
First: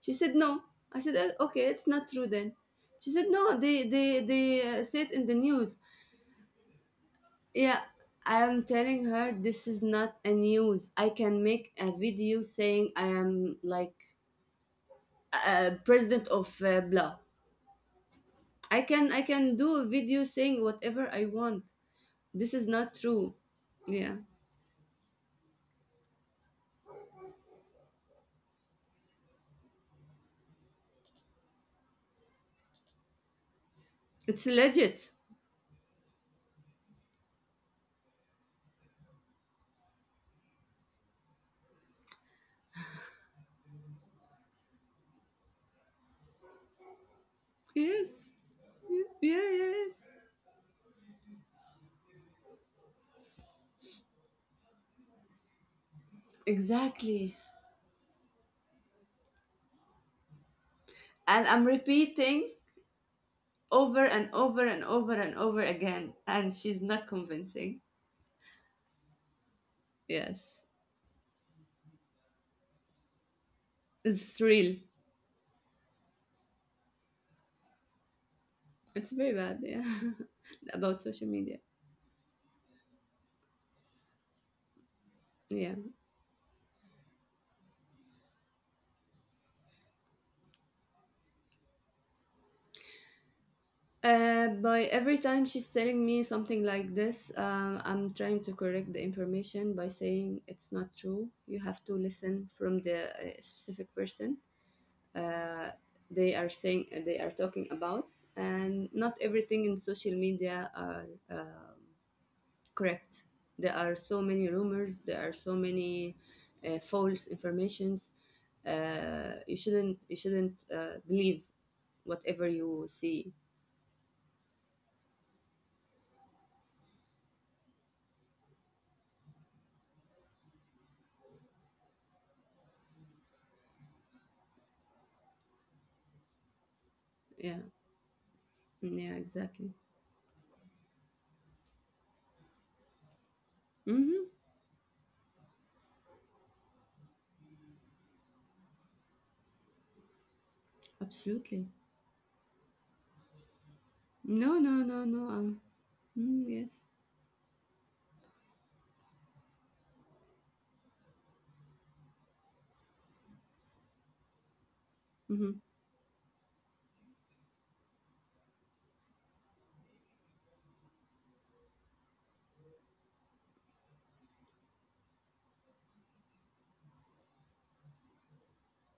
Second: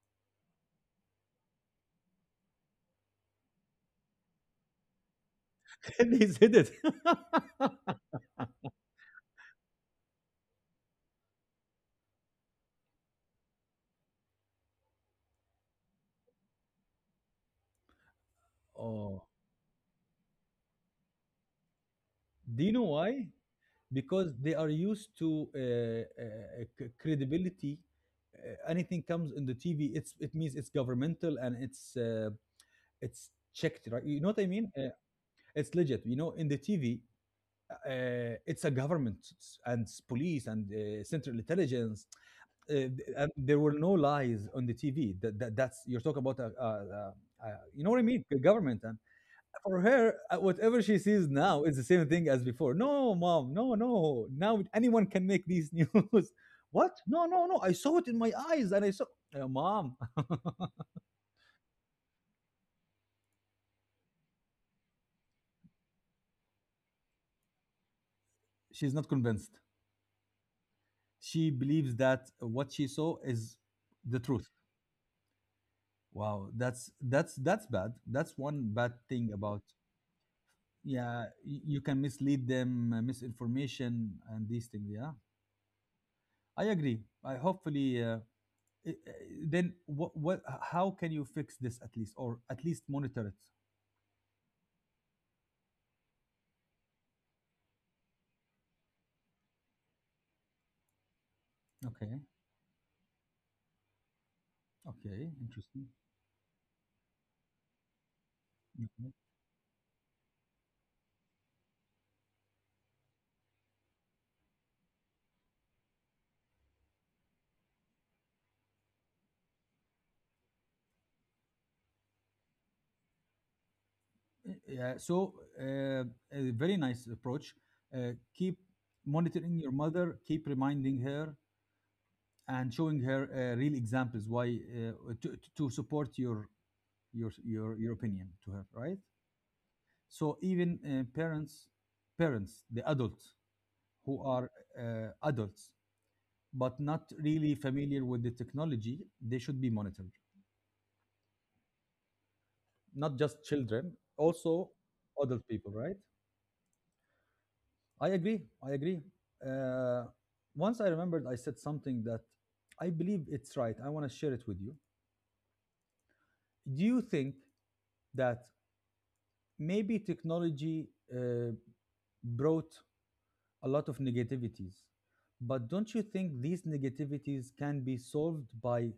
B: She said no. I said, "Oh, okay, it's not true then." She said, no, they say it in the news.
A: [laughs] they said it.
B: Yeah,
A: [laughs]
B: I am telling her, this is not a news. I can make a video saying I am like president of blah. i can i
A: oh,
B: can do a video saying whatever I want. This
A: do
B: is
A: you know
B: not
A: why?
B: true. Yeah.
A: Because they are used to credibility. Anything comes in the TV, it means it's governmental and it's checked, right? You know what I
B: It's
A: mean?
B: legit.
A: It's legit. You know, in the TV, it's a government police and central intelligence. And there were no lies on the TV. That's you're talking about a, you know what I mean?
B: Yes.
A: The government, and
B: Yeah,
A: for
B: yes.
A: her, whatever she sees now is the same thing as before. No, mom, no, no. Now anyone can make these news. [laughs] what? No,
B: Exactly.
A: no, no. I saw it in my eyes, and I saw. Mom.
B: And I'm repeating over and over and over and over again. And she's not convincing.
A: [laughs] she's not convinced.
B: Yes.
A: She believes that what she saw is the
B: It's
A: truth.
B: real.
A: Wow, that's bad. That's one bad
B: It's very
A: thing
B: bad,
A: about.
B: yeah. [laughs] About social
A: Yeah,
B: media.
A: you can mislead them, misinformation, and these things. Yeah,
B: Yeah.
A: I agree. I hopefully. Then what how can you fix this at least or at least monitor it?
B: By every time she's telling me something like this, I'm trying to correct the information by saying it's not true. You have to
A: Okay.
B: listen from the specific person.
A: Okay. Interesting.
B: They are saying they are talking about, and
A: Mhm.
B: not everything in social media are correct. There are so many rumors, there are so many false informations. Uh, you shouldn't believe whatever you see.
A: Yeah, a very nice approach. Keep monitoring your mother, keep reminding her and showing her real examples, why to support your your
B: Yeah.
A: your your opinion to her,
B: Mm,
A: right?
B: yeah, exactly.
A: So even parents parents, the adults who
B: Mm-hmm.
A: are adults but not really familiar with the technology, they should be monitored.
B: Absolutely.
A: Not just children,
B: no
A: also
B: no no no
A: adult
B: uh,
A: people, right?
B: Mm, yes.
A: I agree. I agree. Uh, Once I remembered, I said something that I believe it's right. I want to share it with you.
B: Mm-hmm.
A: Do you think that maybe technology uh, brought a lot of negativities, but don't you think these negativities can be solved by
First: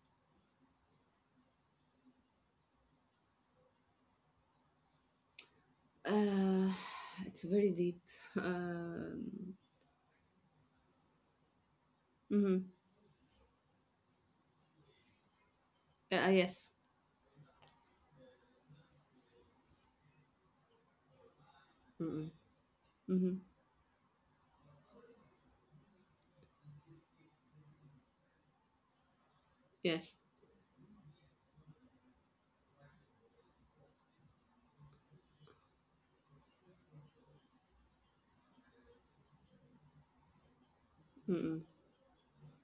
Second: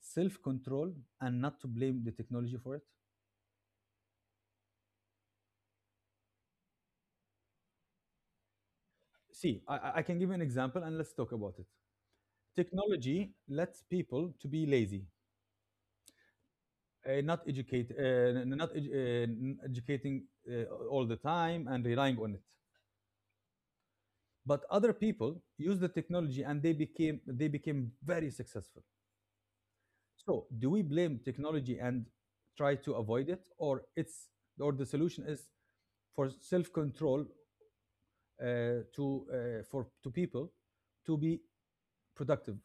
A: self control and not to blame the technology for it?
B: Uh, [sighs] it's very deep. Um,
A: See, I can give you an example and let's talk about it.
B: mm-hmm.
A: Technology lets people to be lazy,
B: Uh, yes.
A: not educate n- not edu- n- educating uh, all the time and relying on it.
B: Mm-hmm.
A: But other people use the technology and they became very successful.
B: Yes.
A: So do we blame technology and try to avoid it, or it's or the solution is for self control, to for to people to be
B: Mm.
A: productive?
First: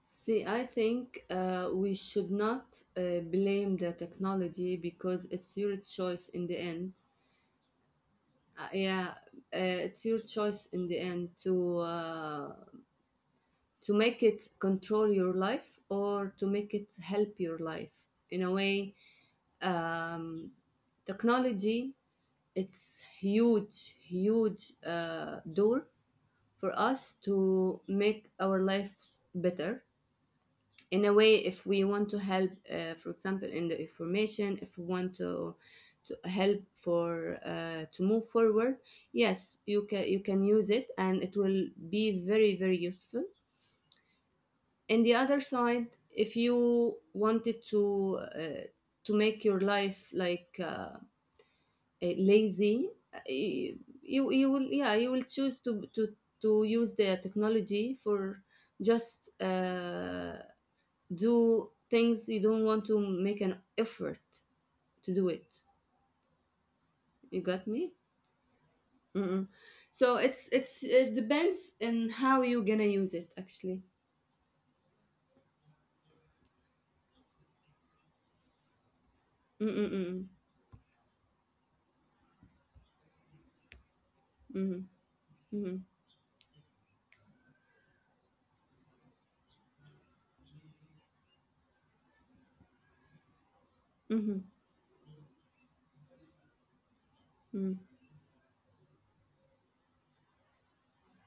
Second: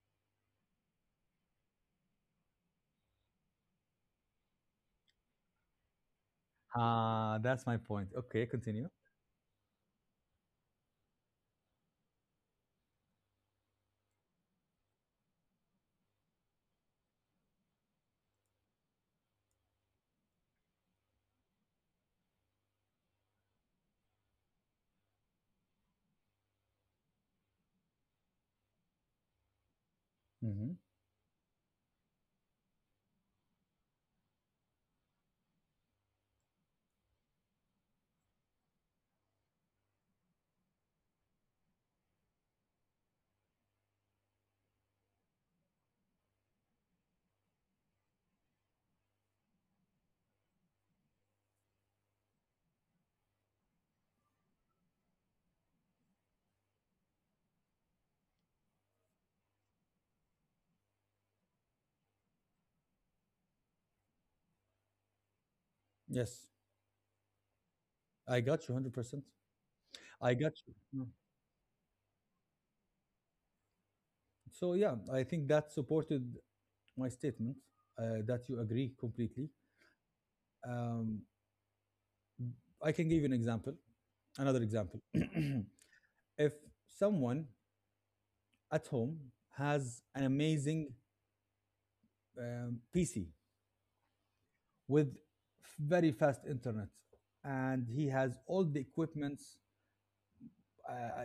B: See, I think we should not blame the technology because it's your choice in the end.
A: Ah, that's my point. Okay, continue.
B: Yeah, it's your choice in the end to make it control your life or to make it help your life in a way. Um, technology it's huge door for us to make our lives better
A: Mhm.
B: in a way. If we want to help for example in the information, if we want to help for to move forward, yes you can, you can use it and it will be very useful. In the other side, if you wanted to make your life like lazy, uh, you will, yeah, you will choose to to use the technology for just do things you don't want to make an effort to do it.
A: Yes,
B: You got me?
A: I got you 100%.
B: Mm-mm. So
A: I got
B: it's
A: you. Mm.
B: it depends on how you gonna use it actually.
A: So yeah, I think that supported my statement that you agree completely.
B: Mm-mm-mm.
A: Um, I can give you an example, another
B: Mm-hmm.
A: example.
B: Mm-hmm.
A: [clears throat] If someone at home has an amazing PC
B: Mm-hmm.
A: with very fast internet, and he has all the equipments uh,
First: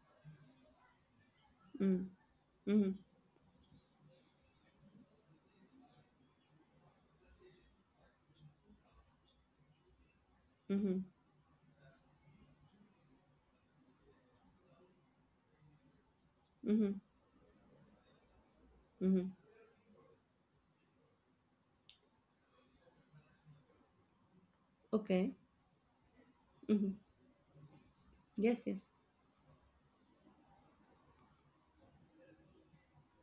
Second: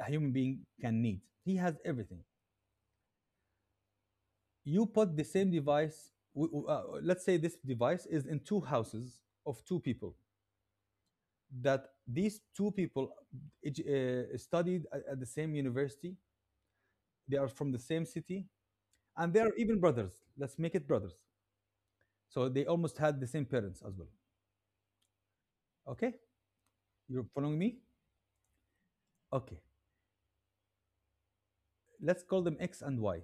A: a human being can need, he has everything.
B: Mm-hmm. Mm-hmm.
A: You put the same device, let's say this device is in two houses of two people,
B: Mm-hmm.
A: that these two people studied at the same university,
B: Mm-hmm.
A: they are from the same city, and
B: Mm-hmm.
A: they are even brothers, let's make it brothers. So they almost had the same parents as well.
B: Okay.
A: Okay,
B: Mm-hmm.
A: you're following me?
B: Yes. Yes.
A: Okay, let's call them X and Y.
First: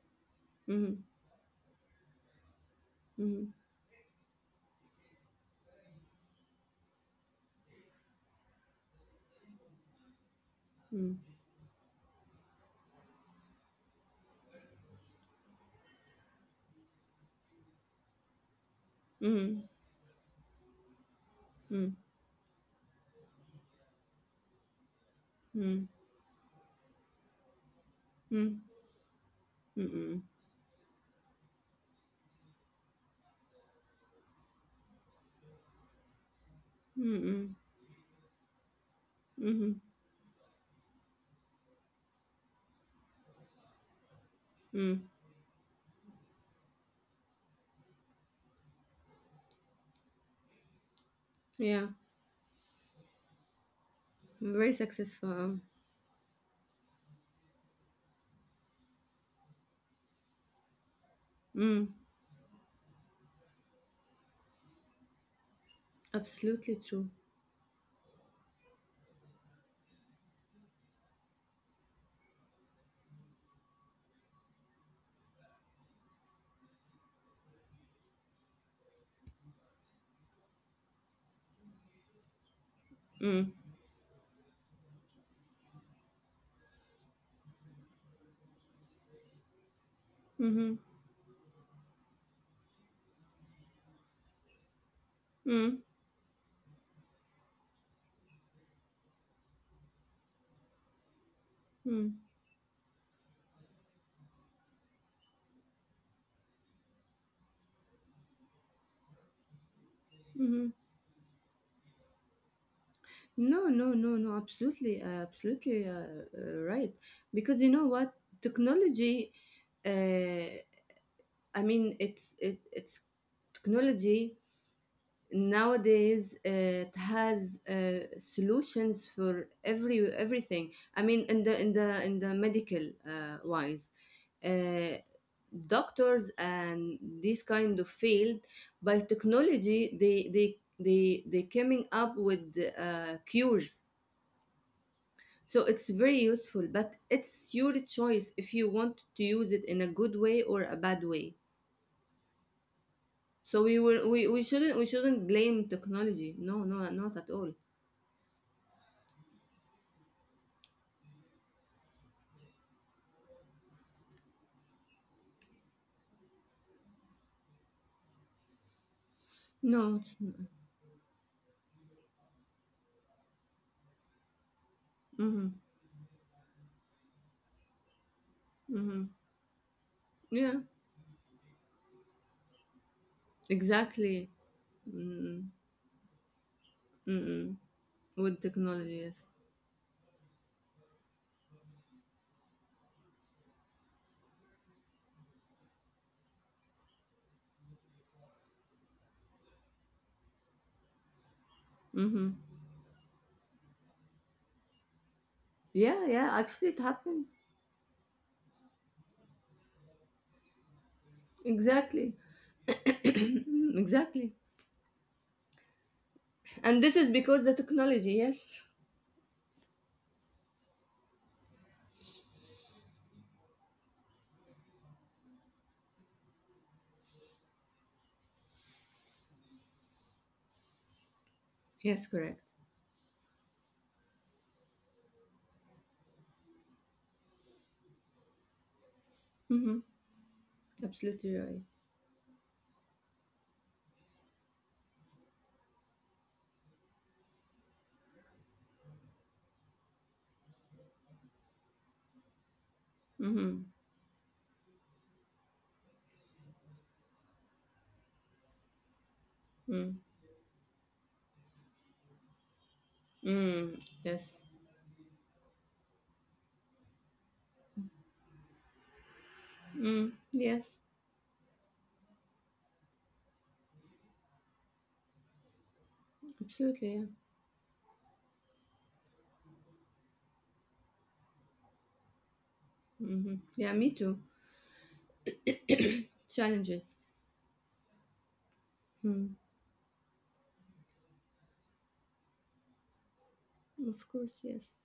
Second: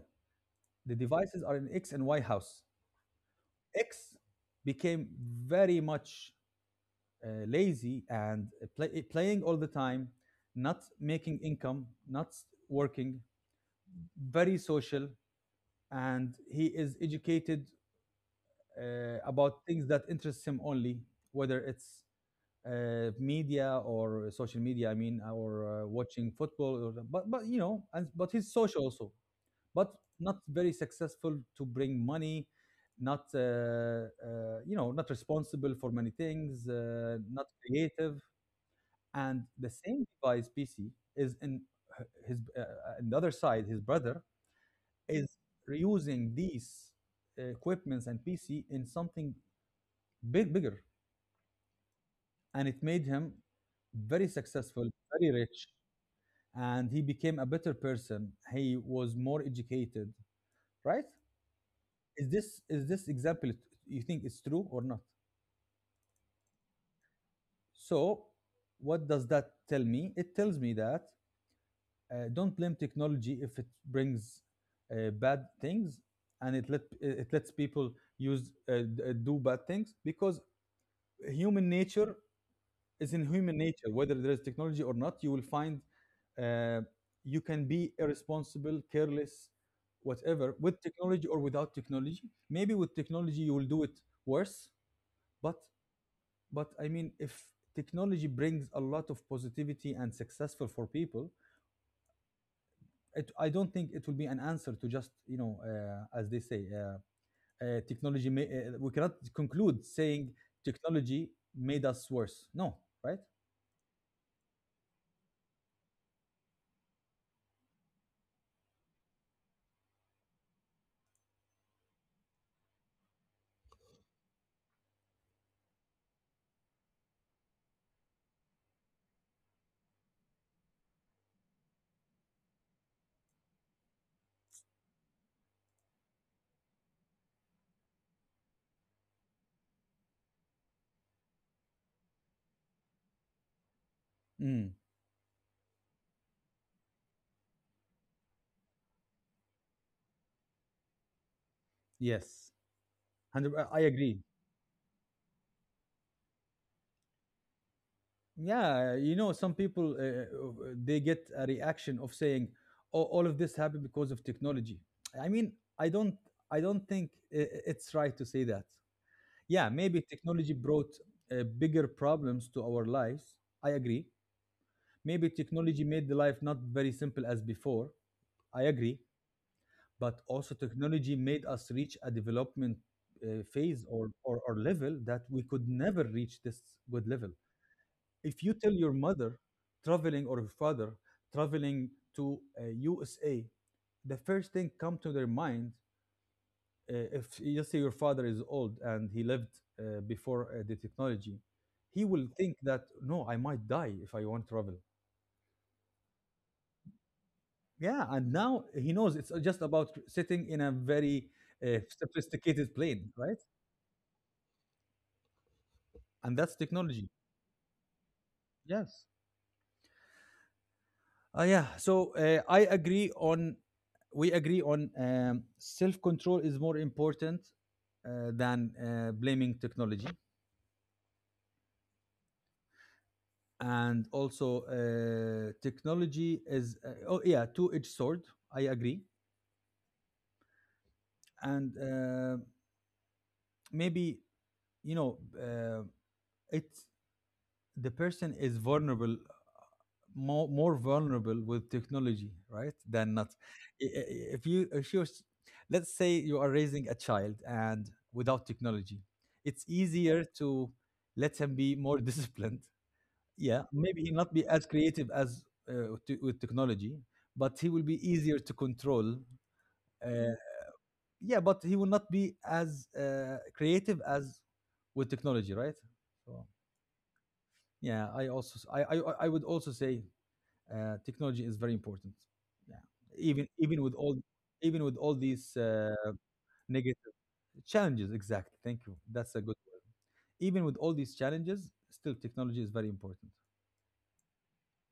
B: Mm-hmm.
A: The devices are in X and Y house.
B: Mm-hmm.
A: X became very much lazy and playing all the time, not making income, not working, very social, and he is educated about
B: Mm-hmm.
A: things that interests him only, whether
B: Mm-hmm.
A: it's media or social media. I mean, or watching football, or, but you know, and, but he's
B: Mm-hmm.
A: social also, but
B: Mm-hmm.
A: not very successful to bring money. Not you know, not responsible for many things, not
B: Mm-hmm.
A: creative. And the
B: Mm-hmm.
A: same device, PC, is in his another side, his brother,
B: Mm.
A: is reusing these equipments and PC in something bigger,
B: Yeah.
A: and it made him very
B: Very
A: successful, very
B: successful.
A: rich, and he became a better person, he was more educated, right?
B: Mm.
A: Is this example you think it's true or not?
B: Absolutely true.
A: So what does that tell me? It tells me that don't blame technology if it brings bad things and it lets people use, do bad things, because human nature is in
B: Mm.
A: human nature. Whether there is technology or not, you will find uh, you can be irresponsible, careless, whatever,
B: Mm-hmm.
A: with technology or without technology. Maybe with technology you will do it worse, but
B: Mm-hmm.
A: but I mean, if technology brings a lot of positivity and successful for people, it, I don't think it will be an answer to just, you know, as they say technology. We cannot conclude saying
B: Mm-hmm.
A: technology made us worse. No, right?
B: No, no, no, no, absolutely, absolutely, right. Because you know what, technology, uh, I mean, it's technology nowadays. Uh, it has solutions for everything. I mean, in the in the medical wise, uh, doctors and this kind of field, by technology they coming up with cures.
A: Mm,
B: So it's very useful, but it's your choice if you want to use it in a good way or a bad way.
A: yes, hundred.
B: So
A: I I agree.
B: we shouldn't, we shouldn't blame technology, no, no, not at all.
A: Yeah, you know, some people they get a reaction of saying, "Oh, all of this happened because of technology." I mean, I don't think it's right to say that. Yeah,
B: No,
A: maybe
B: it's not.
A: technology brought bigger problems to our lives. I agree. Maybe
B: Mhm,
A: technology made the life not very simple as before. I agree,
B: mhm.
A: but also
B: Yeah,
A: technology made us reach a development uh, phase or,
B: exactly.
A: or or level that we
B: Mm,
A: could never reach this good level.
B: mm-mm. With
A: If you tell your
B: technology, yes.
A: mother traveling or your father traveling to USA, the first thing come to their mind, if you say your father is old and he lived before the technology, he will
B: Mm-hmm.
A: think that no, I might die if I want to travel.
B: Yeah, yeah. Actually, it happened.
A: Yeah, and now he knows it's just about sitting in a very
B: Exactly.
A: sophisticated plane, right?
B: Mm, exactly.
A: And that's
B: And this
A: technology.
B: is because the technology. Yes.
A: Yes. Yeah. So I agree on, we agree on self control is more important than blaming technology.
B: Yes, correct.
A: And also, technology is, oh, yeah, two edged sword. I agree.
B: Mm-hmm. Absolutely right.
A: And maybe, you know, it's, the person is vulnerable, more vulnerable with technology, right, than not.
B: Mm-hmm.
A: If you, if you, let's say you are raising a child, and without technology it's
B: Mm.
A: easier to let him be more [laughs] disciplined. Yeah,
B: Mm.
A: maybe he'll not
B: Yes.
A: be as creative as with technology, but he will be easier to control. uh,
B: Mm. Yes.
A: yeah, but he will not be as creative as with technology, right? So
B: Absolutely. Yeah.
A: yeah, I also s- I would also say technology is very important. Yeah.
B: Mm-hmm.
A: even
B: Yeah.
A: even with
B: Me
A: all
B: too.
A: even with all these
B: Challenges.
A: negative challenges, exactly, thank you, that's
B: Mm.
A: a good, even with all these challenges, still technology is very important.
B: Of course. Yes.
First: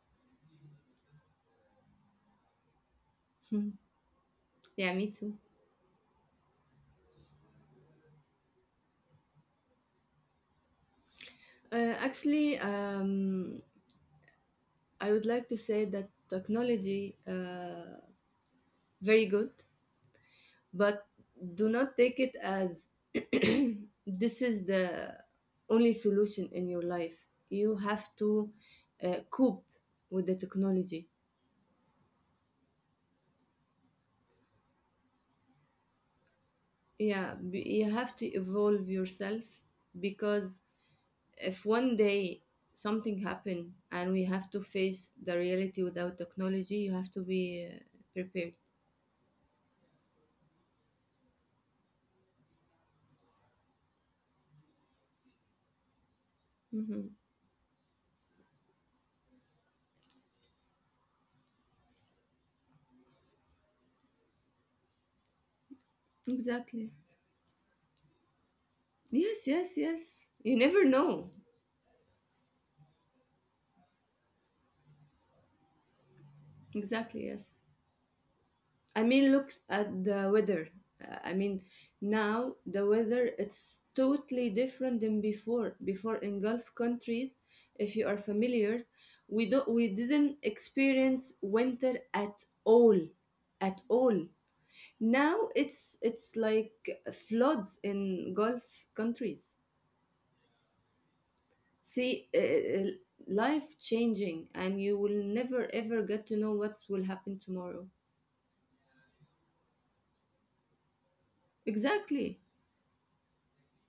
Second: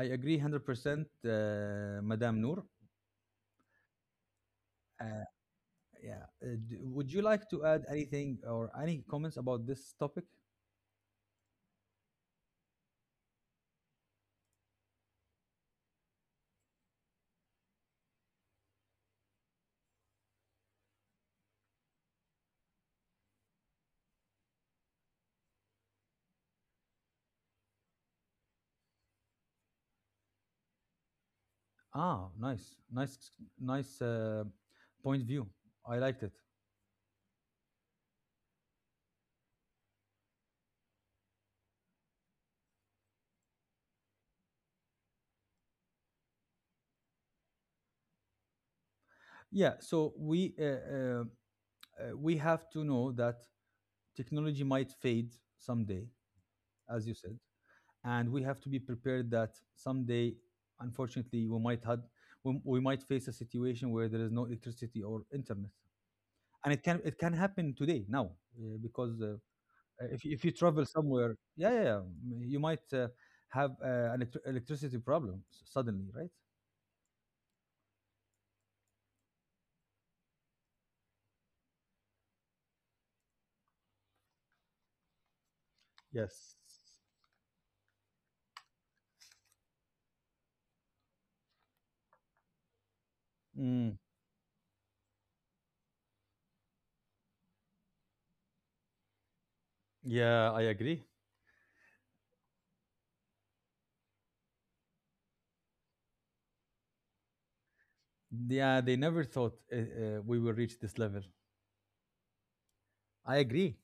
A: I agree 100% madame Noor.
B: Hmm. Yeah, me
A: uh,
B: too.
A: yeah. Would you like to add anything or any comments about this topic?
B: Actually, I would like to say that technology very good, but do not take it as [clears throat] this is the only solution in your life. You have to cope with the technology.
A: Ah, nice, nice, nice point view, I liked it.
B: Yeah, you have to evolve yourself, because if one day something happen and we have to face the reality without technology, you have to be prepared.
A: Yeah, so we have to know that technology might fade someday,
B: Hmm.
A: as you said, and we have to be prepared that someday, unfortunately, we might had we might face a situation where there is no electricity or internet, and it
B: Exactly.
A: can it can happen today now because
B: Yes, yes, yes.
A: if you
B: You never
A: travel
B: know.
A: somewhere, yeah, yeah, yeah, you might have an electricity problem suddenly, right?
B: Exactly, yes. I mean, look at the weather. I mean, now the weather, it's totally different than before. Before in
A: Yes.
B: Gulf countries, if you are familiar, we don't, we didn't experience winter at all, at
A: Mm.
B: all. Now it's like floods in Gulf countries.
A: Yeah, I agree.
B: See, life changing, and you will never ever get to know what will happen tomorrow.
A: Yeah, they never thought we will reach this level.
B: Exactly.
A: I agree.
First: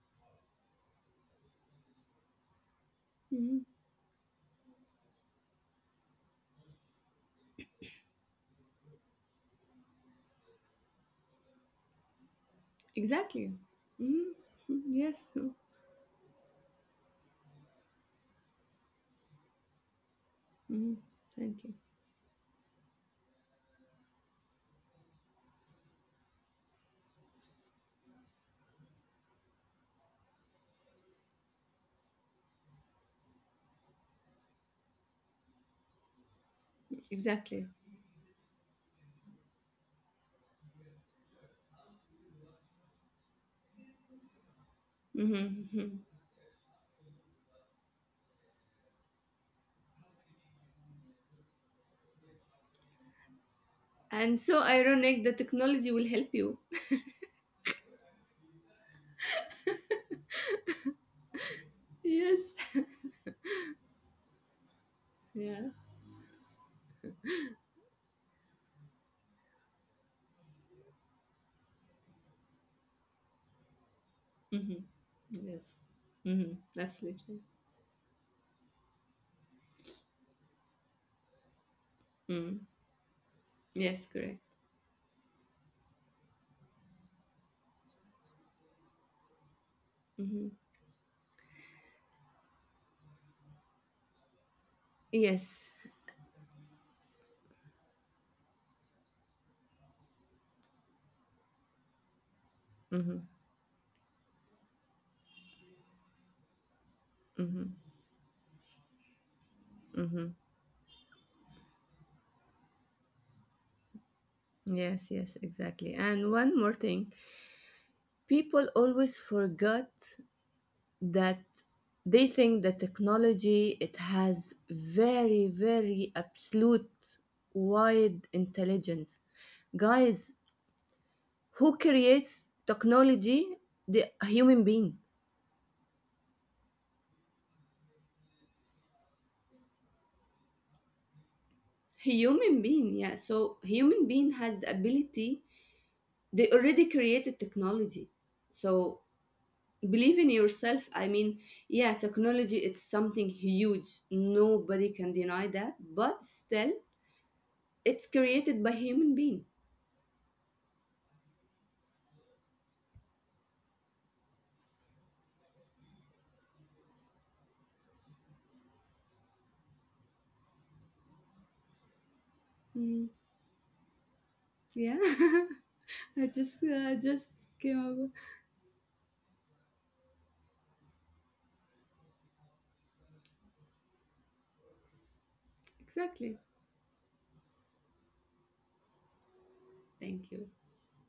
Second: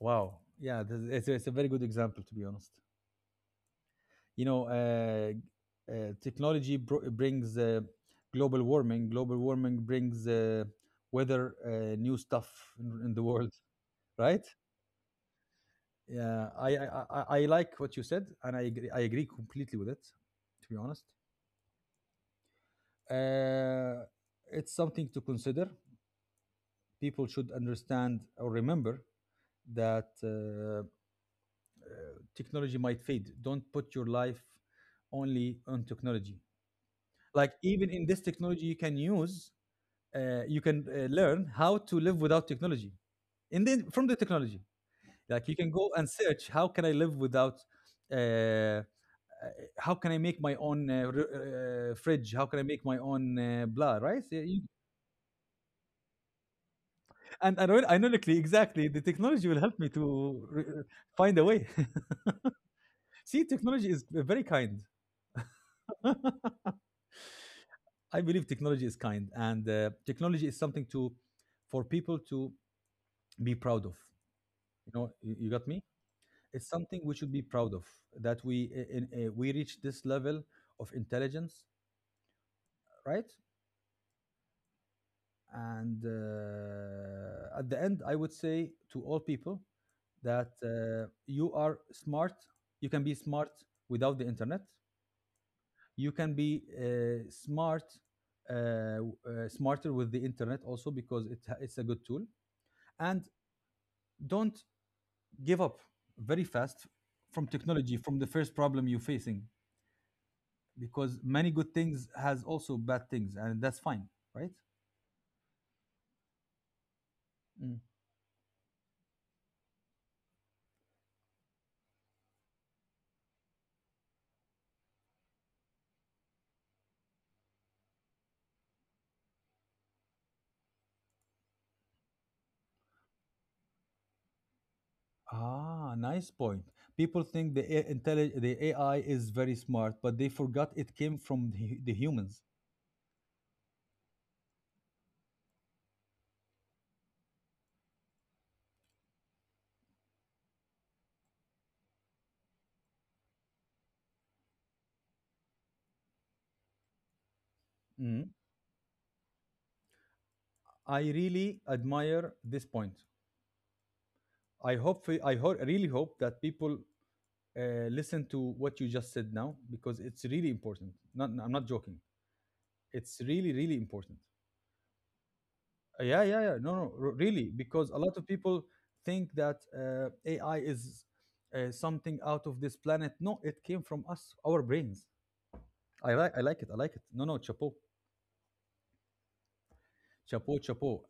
A: Wow. Yeah, it's a very good example, to be honest.
B: Mhm.
A: You know, technology brings global warming. Global warming brings weather, new stuff in the world,
B: Exactly.
A: [laughs]
B: Mhm.
A: right?
B: [laughs] Yes.
A: Yeah, I like what you said, and I agree completely with it. To be
B: Mhm.
A: honest,
B: Thank you.
A: uh, it's something to consider. People should understand or remember that uh, technology might fade. Don't put your life only on technology. Like
B: Exactly.
A: even in this technology you can use, you can learn how to live without technology, and then from the technology, like you can go and
B: Mhm. [laughs]
A: search, how can I live without uh, uh, how can I make my own fridge, how can I make my own blah, right? So
B: And
A: you-
B: so ironic, the technology will help you. [laughs]
A: and ironically, exactly, the technology will help me to find a way.
B: Yes. [laughs]
A: [laughs] See, technology is very kind.
B: Yeah.
A: I believe technology is kind, and technology is something to for people to be proud of.
B: Hmm.
A: You know, you got
B: Yes.
A: me?
B: Hmm.
A: It's something we should
B: Absolutely.
A: be proud of, that we we reach this level of intelligence,
B: Mm.
A: right?
B: Yes, correct.
A: And at the end, I would say to all people
B: Hmm.
A: that you are smart. You can be smart without the internet.
B: Yes.
A: You can be smart, smarter with the internet also, because it, it's a good tool.
B: Hmm.
A: And don't give up very fast from
B: Hmm.
A: technology from the first problem you're facing,
B: Hmm.
A: because many good things has also bad things, and that's fine, right?
B: Yes, yes, exactly. And one more thing.
A: Mm.
B: People always forget that they think that technology, it has very absolute wide intelligence. Guys, who creates technology? The human being.
A: Ah, nice point. People think the the AI is very smart, but they forgot it came from the, the humans.
B: Human being, yeah. So human being has the ability. They already created technology. So believe in yourself. I mean, yeah, technology, it's something huge, nobody can deny that, but still, it's
A: Mm.
B: created by human being.
A: I really admire this point. I hope I really hope that people listen to what you just said now, because it's really important. Not, I'm not joking,
B: Mm,
A: it's really really important.
B: yeah, [laughs]
A: Yeah
B: I
A: yeah yeah,
B: just
A: no no,
B: uh, just
A: really,
B: came
A: because a
B: up with.
A: lot of people think that AI is something out of this planet. No, it came from us, our brains. I like I
B: Exactly.
A: like it, I like it, no no, chapeau
B: Thank you.
A: chapeau chapeau.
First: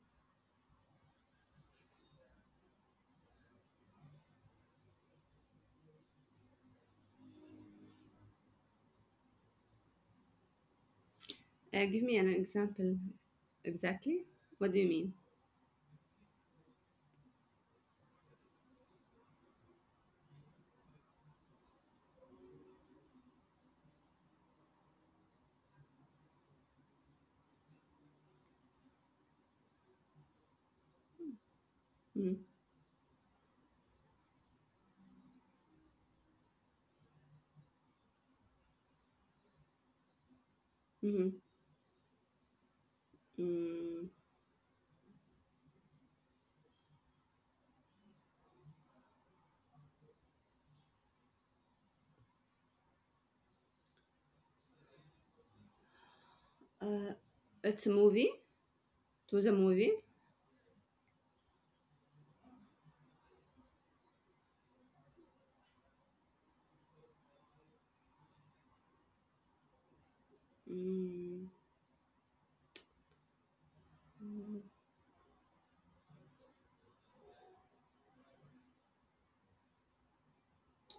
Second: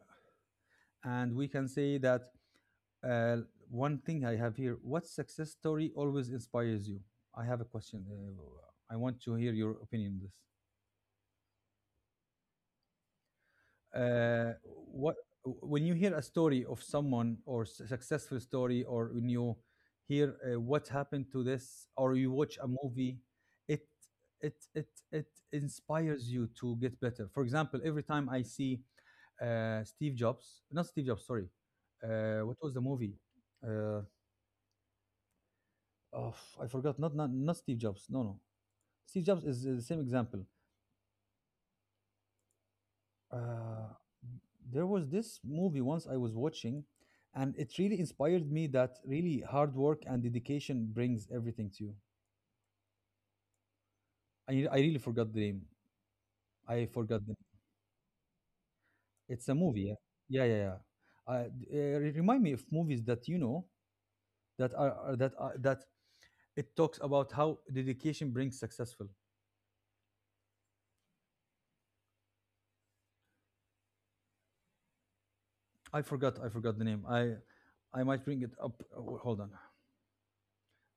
A: And we can say that uh, one thing I have here, what success story always inspires you? I have a question, I want to hear your opinion on this.
B: Give me an example. Exactly.
A: uh,
B: What do you mean?
A: what, when you hear a story of someone or successful story, or when you hear what happened to this, or you watch a movie, it it inspires you to get better. For example, every time I see steve jobs not Steve Jobs, sorry,
B: Mm,
A: what was the movie? uh, oh, I forgot, not Steve Jobs, no no, Steve Jobs is the same example.
B: mm-hmm.
A: Uh,
B: Mm,
A: there was this movie once I was watching, and it really inspired me that really hard work and dedication brings everything to you. I really forgot the name. I
B: uh,
A: forgot the name.
B: it's a movie. It was
A: It's
B: a
A: a
B: movie.
A: movie. Yeah, yeah, yeah, yeah. Remind me of movies that you know that are, that it talks about how dedication brings successful.
B: Mm,
A: I forgot. I forgot the name. I might bring it up. Hold on.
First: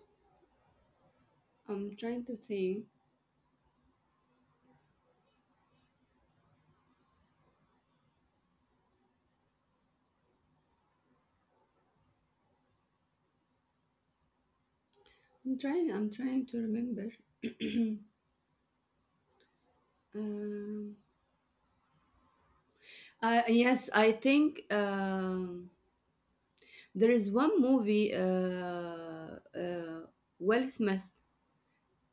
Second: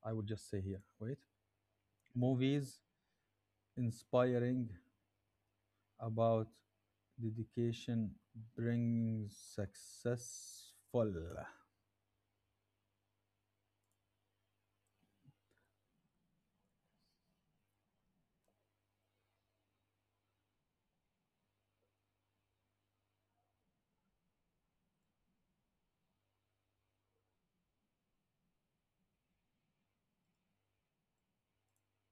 A: I will just say here. Wait.
B: I'm trying to
A: Movies
B: think.
A: inspiring about dedication brings successful.
B: I'm trying. I'm trying to remember. Um, I, yes, I think there is one movie. Will Smith.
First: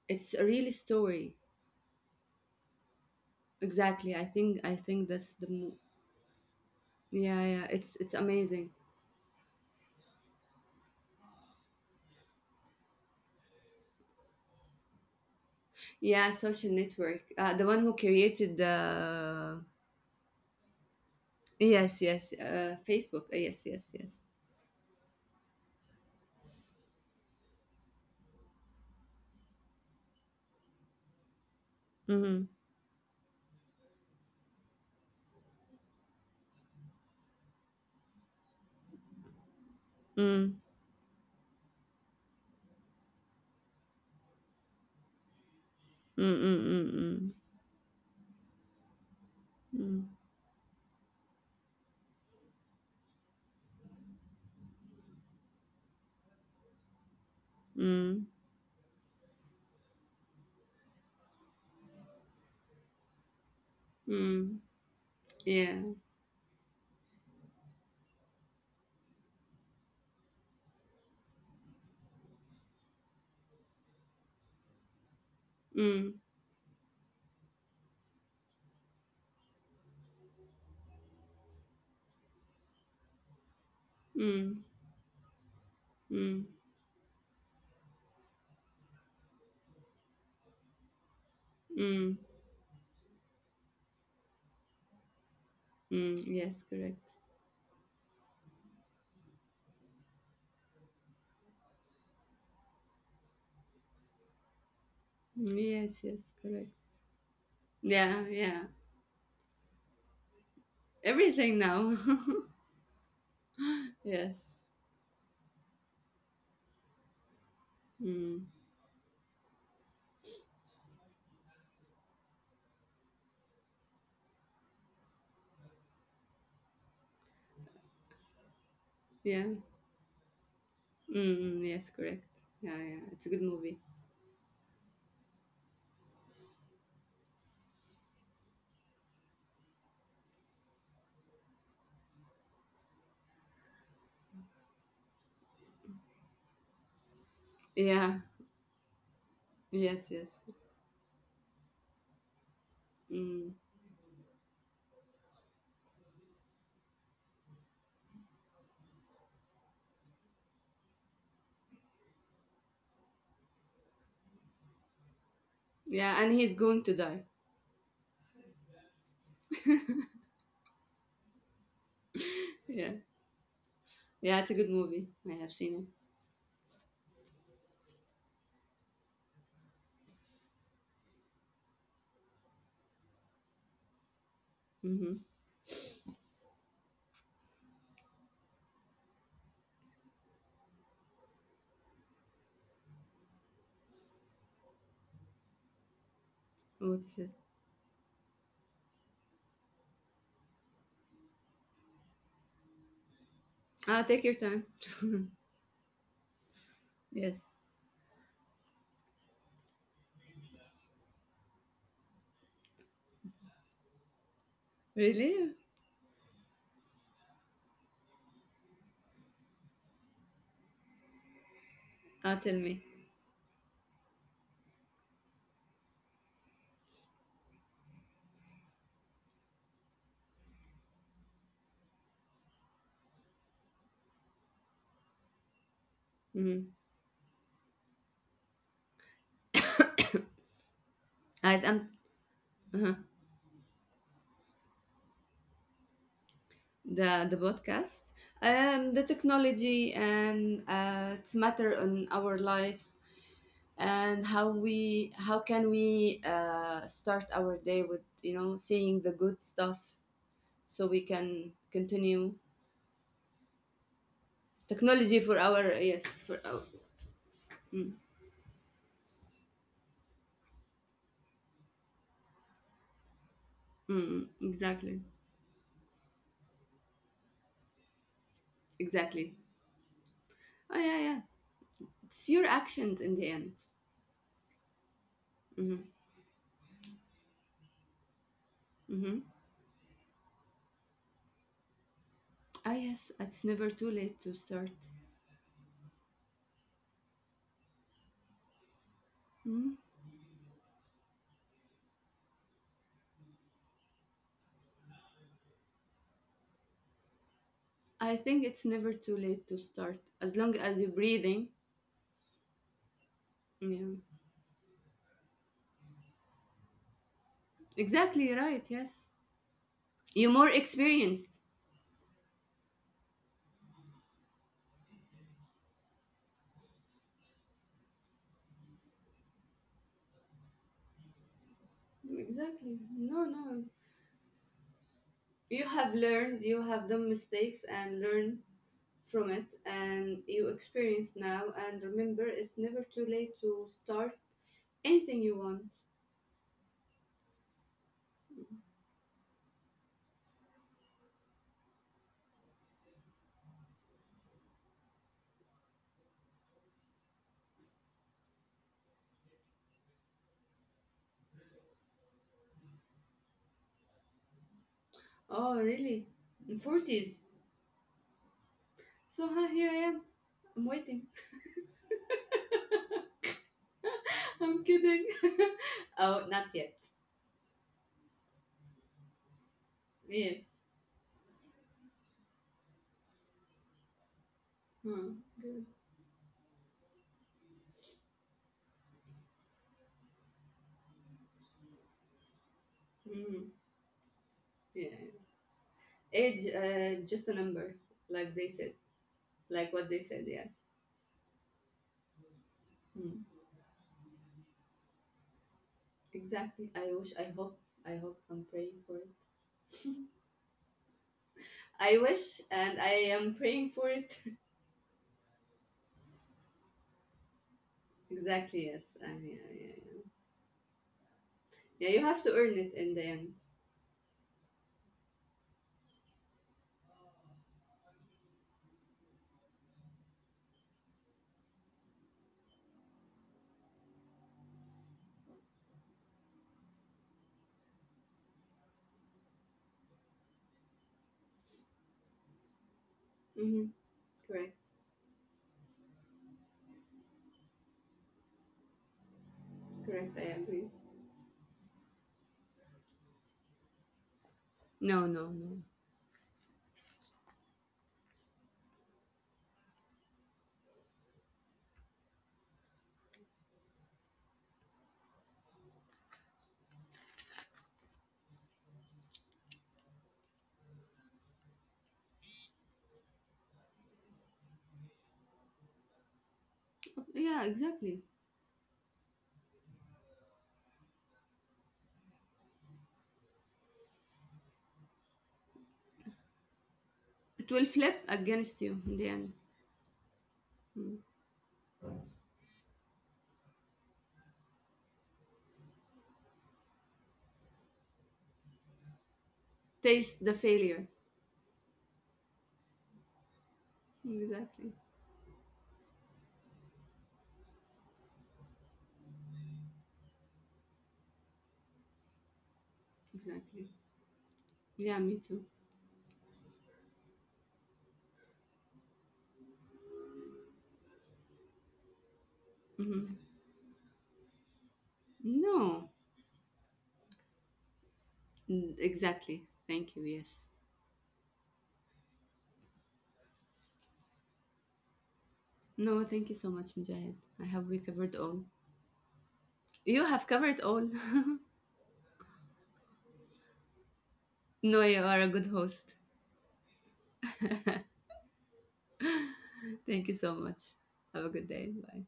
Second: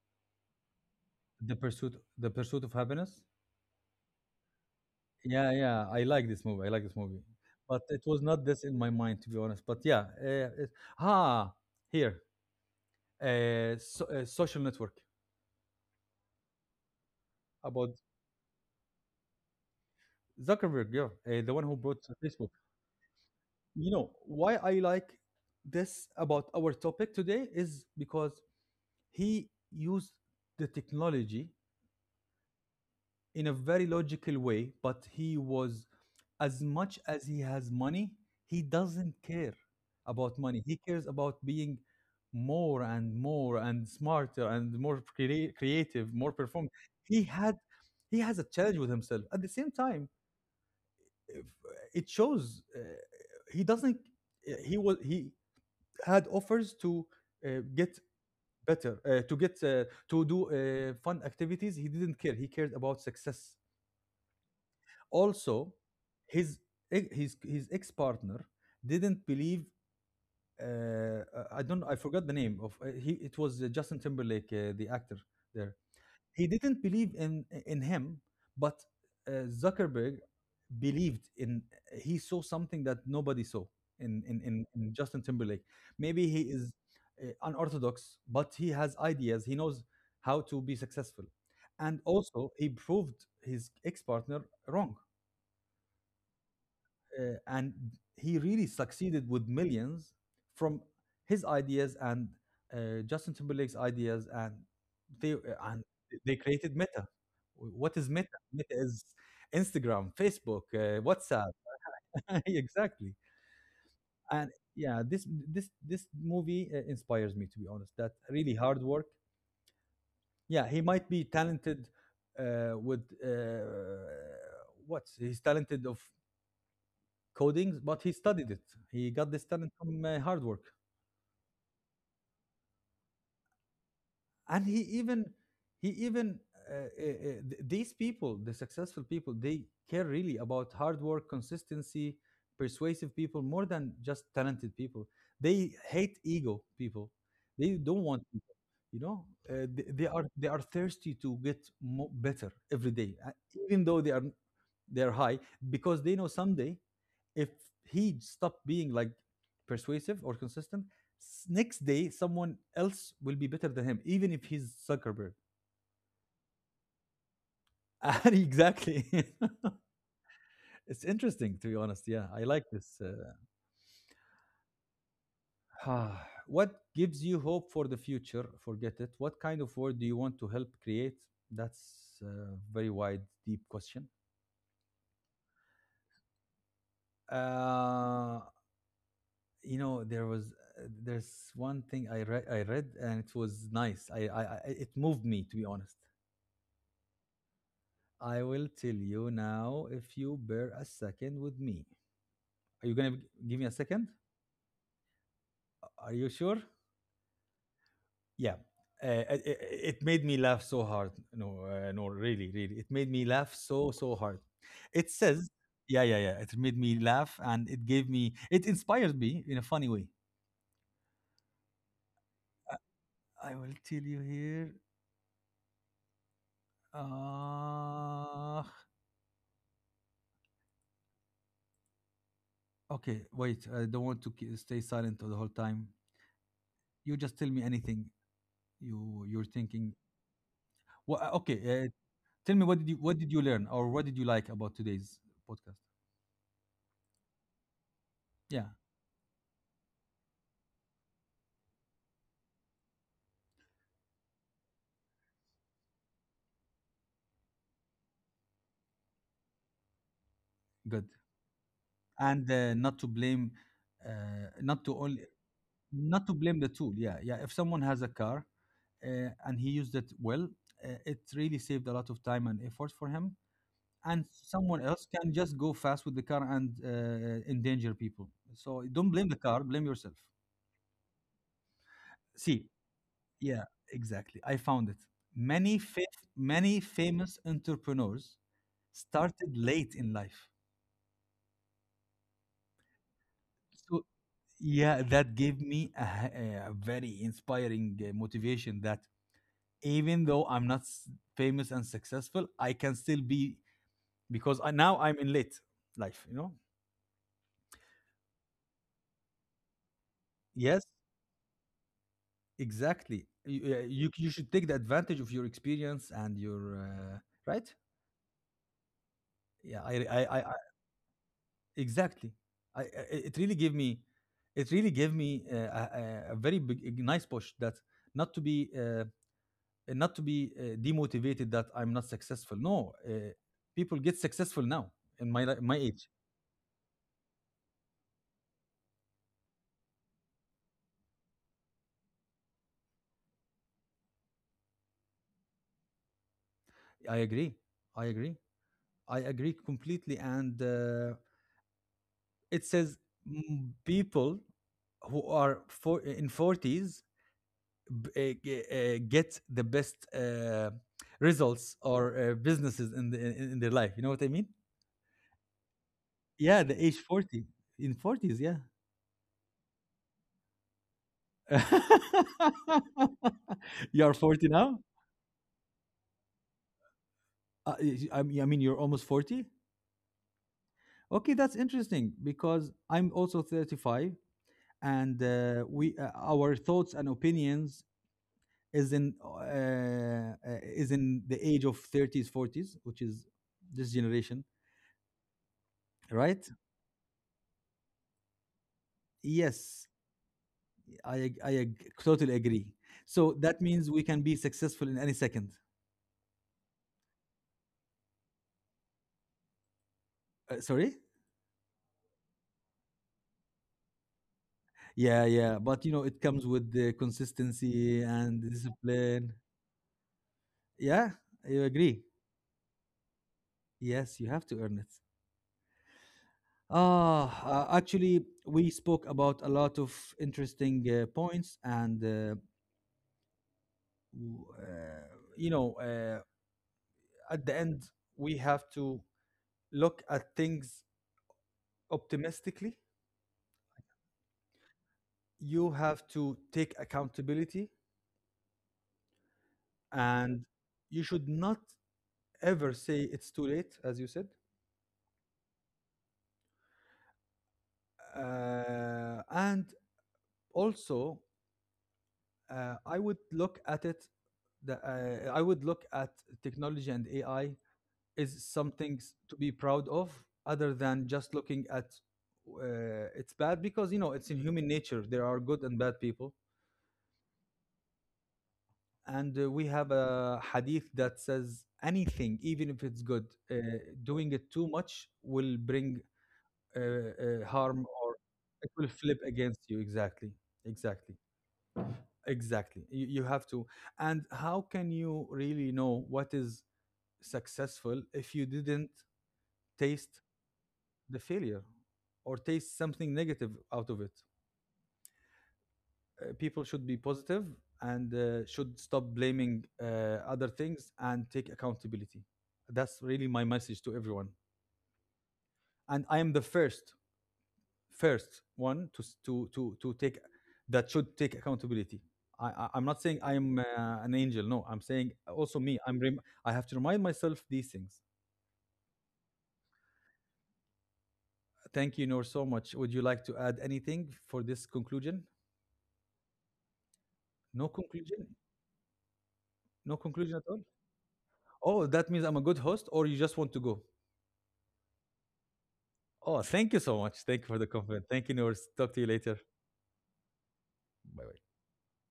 B: It's a real story.
A: The pursuit of happiness.
B: Exactly, I think that's the
A: Yeah,
B: mo-.
A: yeah, I like this movie. I like this movie,
B: Yeah, yeah,
A: but
B: it's
A: it
B: it's
A: was not this
B: amazing.
A: in my mind to be honest. But yeah, it, ah, here, so, social network
B: Yeah, social network, the one who
A: about
B: created the.
A: Zuckerberg, yeah, the one who
B: Yes,
A: brought
B: yes,
A: Facebook.
B: Facebook. Yes, yes,
A: You know
B: yes.
A: why I like this about our topic today is because he used the technology
B: Mm-hmm.
A: in a very logical way, but he was as much as he has money, he doesn't care about
B: Mm.
A: money. He cares about being more and more and smarter and more creative,
B: Mm.
A: more perform. He
B: Mm.
A: had he has a challenge with himself. At the same
B: Mm.
A: time, if- it shows he doesn't. He had offers to uh, get
B: Mm.
A: better, to get to do fun activities. He didn't care. He cared about success.
B: Mm. Mm. Mm.
A: Also,
B: Yeah.
A: his his ex partner didn't believe. Uh, I don't. I forgot the name of. He it was Justin Timberlake, the actor there.
B: Mm.
A: He didn't believe in him, but Zuckerberg believed in. He saw something that nobody saw in in
B: Mm.
A: in, in Justin Timberlake. Maybe he
B: Mm.
A: is unorthodox, but he has ideas. He knows how to be successful, and
B: Mm.
A: also he proved his ex partner wrong,
B: Mm. Yes, correct.
A: and he really succeeded with millions from his ideas and Justin Timberlake's ideas, and they uh, and
B: Yes, yes,
A: they
B: correct.
A: created Meta. What is
B: Yeah,
A: Meta?
B: yeah.
A: Meta is Instagram, Facebook, WhatsApp.
B: Everything now. [laughs]
A: [laughs] Exactly. And
B: Yes.
A: yeah, this movie inspires me to be honest. That
B: Mm.
A: really hard work. Yeah, he might be talented with what he's talented of coding, but he studied it. He got
B: Yeah.
A: this talent from hard work,
B: Mm, mm, yes, correct. Yeah, yeah, it's a good movie.
A: and he even these people, the successful people, they care really about hard work, consistency, persuasive people more than just talented people. They hate ego people. They don't
B: Yeah,
A: want
B: yes, yes.
A: they are thirsty to get better every day.
B: Mm,
A: Even though they are high because they know someday if he stopped being like persuasive or consistent, next day someone else will be better than him even if he's Zuckerberg.
B: yeah, and he's going to die.
A: [laughs] And exactly. [laughs] It's interesting to be honest. Yeah, I like
B: Yeah,
A: this.
B: yeah, it's a good movie. I have seen it.
A: [sighs] What gives you hope for the future? Forget it. What kind of world do you want to help create? That's a very wide, deep question.
B: Mm-hmm.
A: Uh, you know, there's one thing I read and it was nice. I It moved me to be honest.
B: What is it?
A: I will tell you now if you bear a second with me. Are you gonna b- Give me a
B: Ah,
A: second?
B: take your time.
A: Are you sure?
B: Yes.
A: Yeah. Uh, it, it it made me laugh so hard. No, no, really, really. It made me laugh so, so hard. It says,
B: Really?
A: yeah, yeah, yeah. It made me laugh and it gave me, it inspired me in a funny way.
B: Ah, tell
A: I
B: me.
A: I will tell you here. Uh, okay, wait. I don't want to stay silent the whole time.
B: Mm-hmm.
A: You just tell me anything you're thinking. What? Okay.
B: I,
A: Uh,
B: I'm.
A: tell me what did
B: Uh-huh.
A: you what did you learn or what did you like about today's podcast?
B: The podcast.
A: Yeah,
B: The technology and its matter on our lives, and how we, how can we start our day with, you know, seeing the good stuff so we
A: good.
B: can continue.
A: And not to blame, uh, not to
B: Technology
A: only
B: for our, yes,
A: not to
B: for
A: blame
B: our.
A: the tool. Yeah, yeah. If someone has a car, and he used it well, it really saved a lot of time and effort for him. And
B: Mm,
A: someone
B: exactly.
A: else can just go fast with the car and endanger people. So don't blame
B: Exactly.
A: the car, blame yourself.
B: Oh yeah, yeah. It's your
A: See,
B: actions in the end.
A: yeah, exactly. I found it.
B: Mm-hmm.
A: Many famous entrepreneurs
B: Mm-hmm.
A: started late in life.
B: Ah yes, it's never too
A: So
B: late to start.
A: yeah, that gave me a very inspiring motivation that even though I'm not famous and successful, I can still be because now I'm in late life, you know?
B: I think it's never too late to start as long as
A: Yes,
B: you're breathing.
A: exactly.
B: Yeah,
A: You you should take the advantage of your experience and your right.
B: exactly, right, yes.
A: Yeah,
B: You're more
A: I
B: experienced.
A: Exactly. I It really gave me, it really gave me a very big, a nice push that not to be not to be demotivated that I'm not successful.
B: Exactly.
A: No,
B: No, no.
A: people get successful now in
B: You
A: my
B: have
A: age.
B: learned, you have done mistakes and learned from it, and you experience now, and remember, it's never too late to start anything you want.
A: I agree. I agree. I agree completely. And it says mm, people who are in forties get the best results or businesses in their life. You know what I mean?
B: Oh really? In
A: Yeah, the age
B: 40s.
A: 40, in 40s, yeah.
B: So huh, here I am, I'm waiting.
A: [laughs] You are
B: [laughs]
A: 40
B: I'm
A: now?
B: kidding. [laughs] Oh, not yet.
A: I mean you're almost 40?
B: Yes.
A: Okay, that's interesting because I'm also 35,
B: Hmm.
A: and
B: Good.
A: we our thoughts and opinions is in the age of 30s 40s, which is
B: Hmm.
A: this generation,
B: Yeah,
A: right?
B: age, just a number, like they said. Like
A: Yes,
B: what they said, yes.
A: totally agree. So
B: Hmm.
A: that means we can be successful in any second.
B: Exactly, I wish, I hope, I hope, I'm praying for it.
A: Sorry?
B: I wish and I am praying for it.
A: Yeah, yeah, but you know it comes with the consistency and
B: Exactly, yes.
A: discipline.
B: Yeah, yeah, yeah.
A: Yeah, you
B: Yeah, you
A: agree.
B: have to earn it in the end.
A: Yes, you have to earn it. Ah, actually, we spoke about a lot of interesting points, and w- uh, you know, at the end, we have to look at things optimistically.
B: Mm-hmm. Correct.
A: You have to take accountability
B: Correct, I
A: and
B: agree.
A: you should not ever say it's too late as you said,
B: No, no, no.
A: and also uh, i would look at it I would look at technology and AI is something to be proud of other than just looking at it's bad because you know it's in human nature, there are good and bad people.
B: Yeah, exactly.
A: And we have a hadith that says anything even if it's good, uh, doing it too much will bring
B: It will
A: harm,
B: flip
A: or
B: against
A: it
B: you
A: will
B: in the
A: flip
B: end.
A: against you exactly.
B: Mm.
A: Exactly, exactly. You have to, and how can you really know what is successful if you didn't taste
B: Taste the failure.
A: the failure or taste something negative out of it?
B: Exactly.
A: People should be positive and should stop blaming other things and take accountability. That's really my
B: Exactly.
A: message to everyone,
B: Yeah, me too.
A: and I am the first one to s- to take, that should take accountability. I'm not saying I'm an angel. No, I'm saying also me.
B: No.
A: I have to remind myself these things.
B: Mm, exactly. Thank you, yes.
A: Thank you, Noor, so much. Would you like to add anything for this conclusion?
B: No, thank you so much, Mujahid. I
A: No
B: have, we covered
A: conclusion.
B: all.
A: No
B: You have
A: conclusion at all.
B: covered all. [laughs]
A: Oh, that means I'm a good host, or you just want to go.
B: No, you are a good host.
A: Oh, thank you so much. Thank you for the compliment. Thank you, Noor. Talk to you later.
B: Thank you so much.
A: Bye
B: Have a
A: bye.
B: good day. Bye.